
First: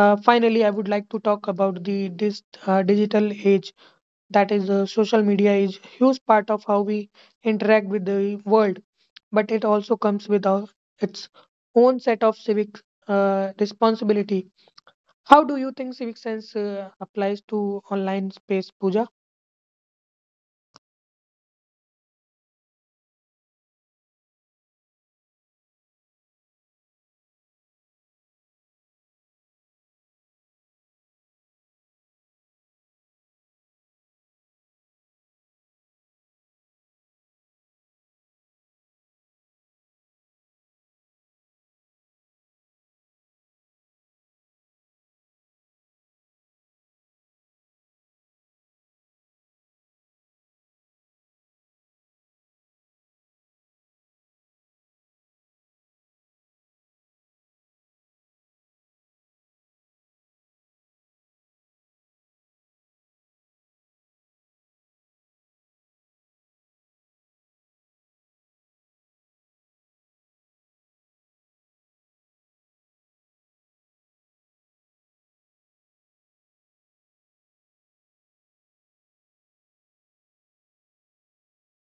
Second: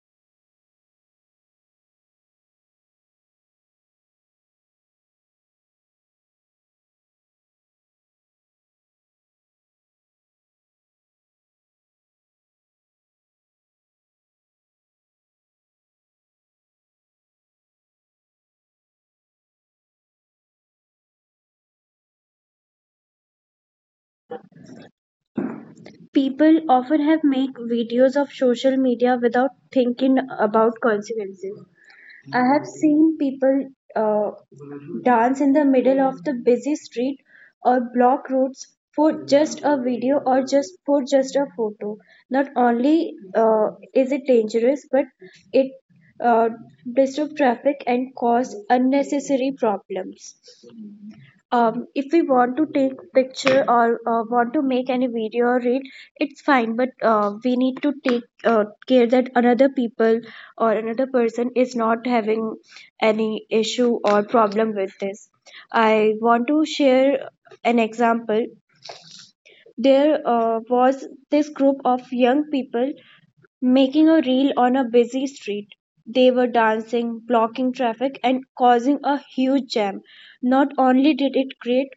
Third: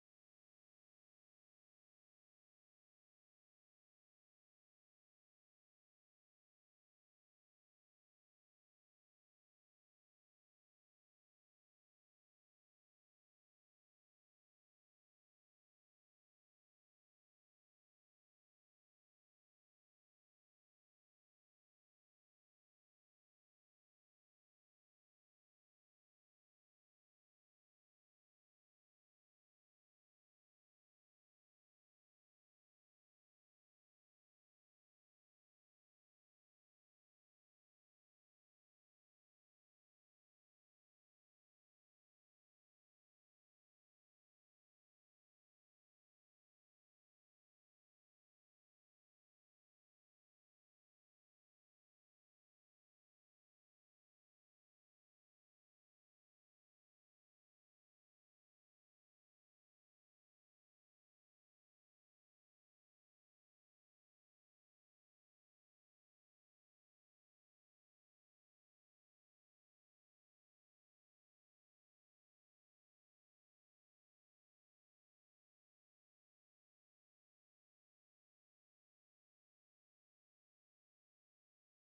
[SPEAKER 1] finally, I would like to talk about the this digital age. That is, social media is huge part of how we interact with the world, but it also comes with its own set of civic responsibility. How do you think civic sense applies to online space, Pooja?
[SPEAKER 2] People often have make videos of social media without thinking about consequences. I have seen people uh, dance in the middle of the busy street or block roads for just a video or just for just a photo. Not only is it dangerous, but it uh, disrupt traffic and cause unnecessary problems. If we want to take picture or want to make any video or read, it's fine, but we need to take care that another people or another person is not having any issue or problem with this. I want to share an example. There was this group of young people making a reel on a busy street. They were dancing, blocking traffic, and causing a huge jam. Not only did it create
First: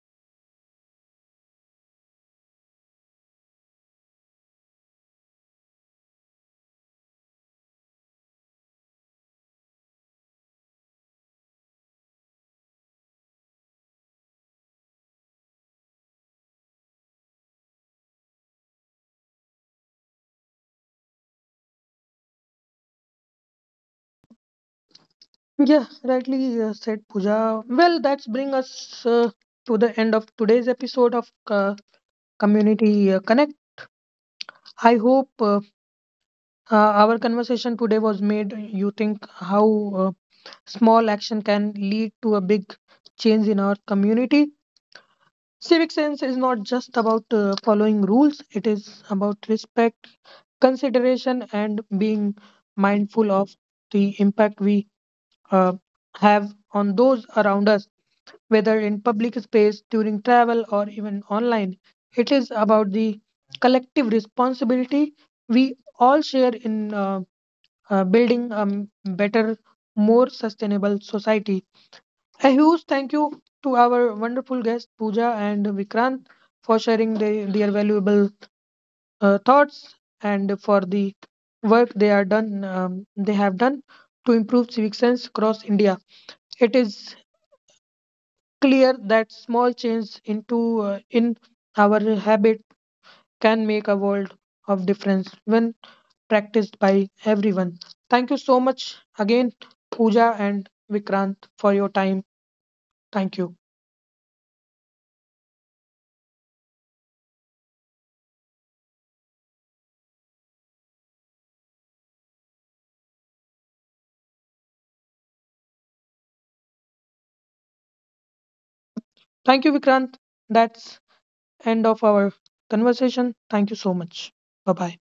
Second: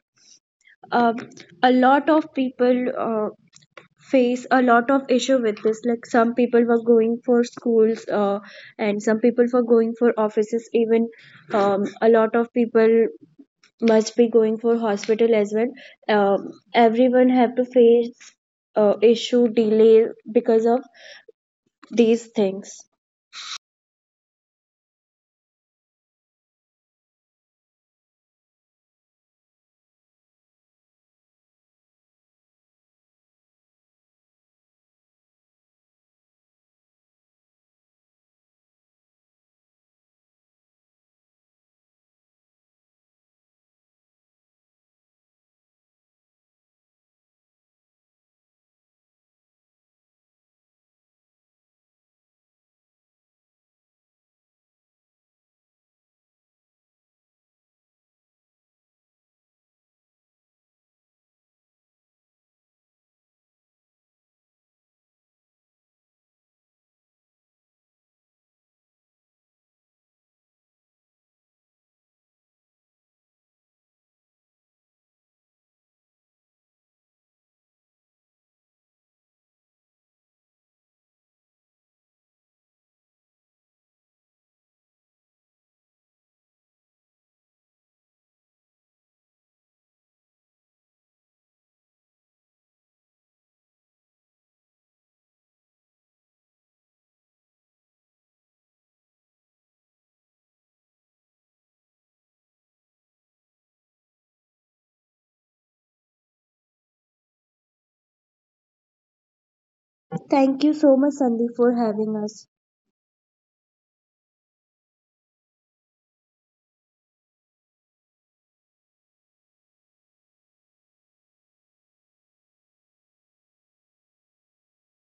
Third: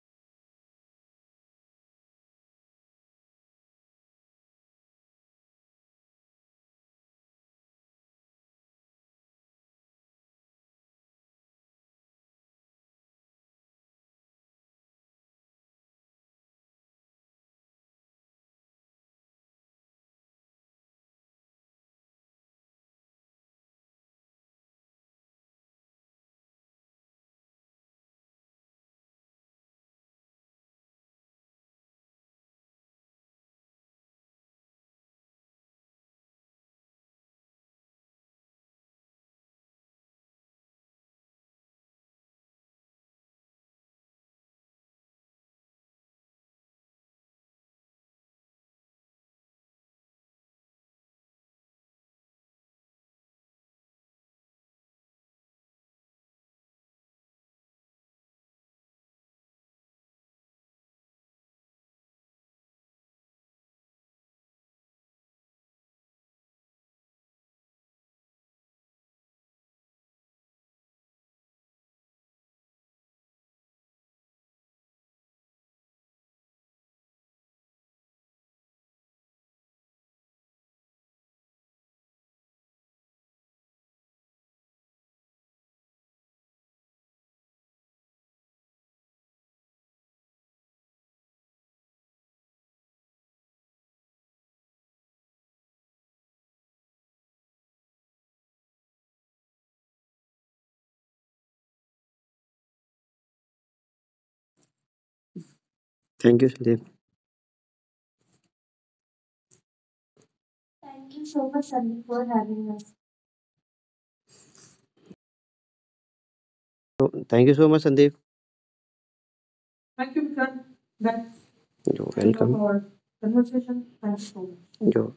[SPEAKER 2] um, a lot of people face a lot of issue with this, like some people were going for schools and some people were going for offices, even a lot of people must be going for hospital as well. Everyone have to face issue delay because of these things.
[SPEAKER 1] Yeah, rightly said, Pooja. Well, that's bring us to the end of today's episode of community connect. I hope uh, our conversation today was made you think how uh, small action can lead to a big change in our community. Civic sense is not just about following rules, it is about respect, consideration, and being mindful of the impact we uh, have on those around us, whether in public space, during travel, or even online. It is about the collective responsibility we all share in building a better, more sustainable society. A huge thank you to our wonderful guests, Pooja and Vikrant, for sharing their valuable thoughts, and for the work they are done. They have done to improve civic sense across India. It is clear that small change into in our habit can make a world of difference when practiced by everyone. Thank you so much again, Pooja and Vikrant, for your time. Thank you.
[SPEAKER 3] Thank you, Sandeep.
[SPEAKER 2] Thank you so much,
[SPEAKER 3] Thank you so
[SPEAKER 2] Sandeep,
[SPEAKER 3] much,
[SPEAKER 2] for
[SPEAKER 3] Sandeep,
[SPEAKER 2] having
[SPEAKER 3] for
[SPEAKER 2] us.
[SPEAKER 3] having us. So, thank you so much, Sandeep.
[SPEAKER 1] Thank you,
[SPEAKER 3] Thank
[SPEAKER 1] Vikrant.
[SPEAKER 3] you, Vikram.
[SPEAKER 1] That's
[SPEAKER 3] That's
[SPEAKER 1] end of
[SPEAKER 3] You're the
[SPEAKER 1] our
[SPEAKER 3] end of welcome. Our
[SPEAKER 1] conversation. Thank you
[SPEAKER 3] conversation.
[SPEAKER 1] so
[SPEAKER 3] Thanks
[SPEAKER 1] much.
[SPEAKER 3] so
[SPEAKER 1] Bye
[SPEAKER 3] much.
[SPEAKER 1] bye.
[SPEAKER 3] You're-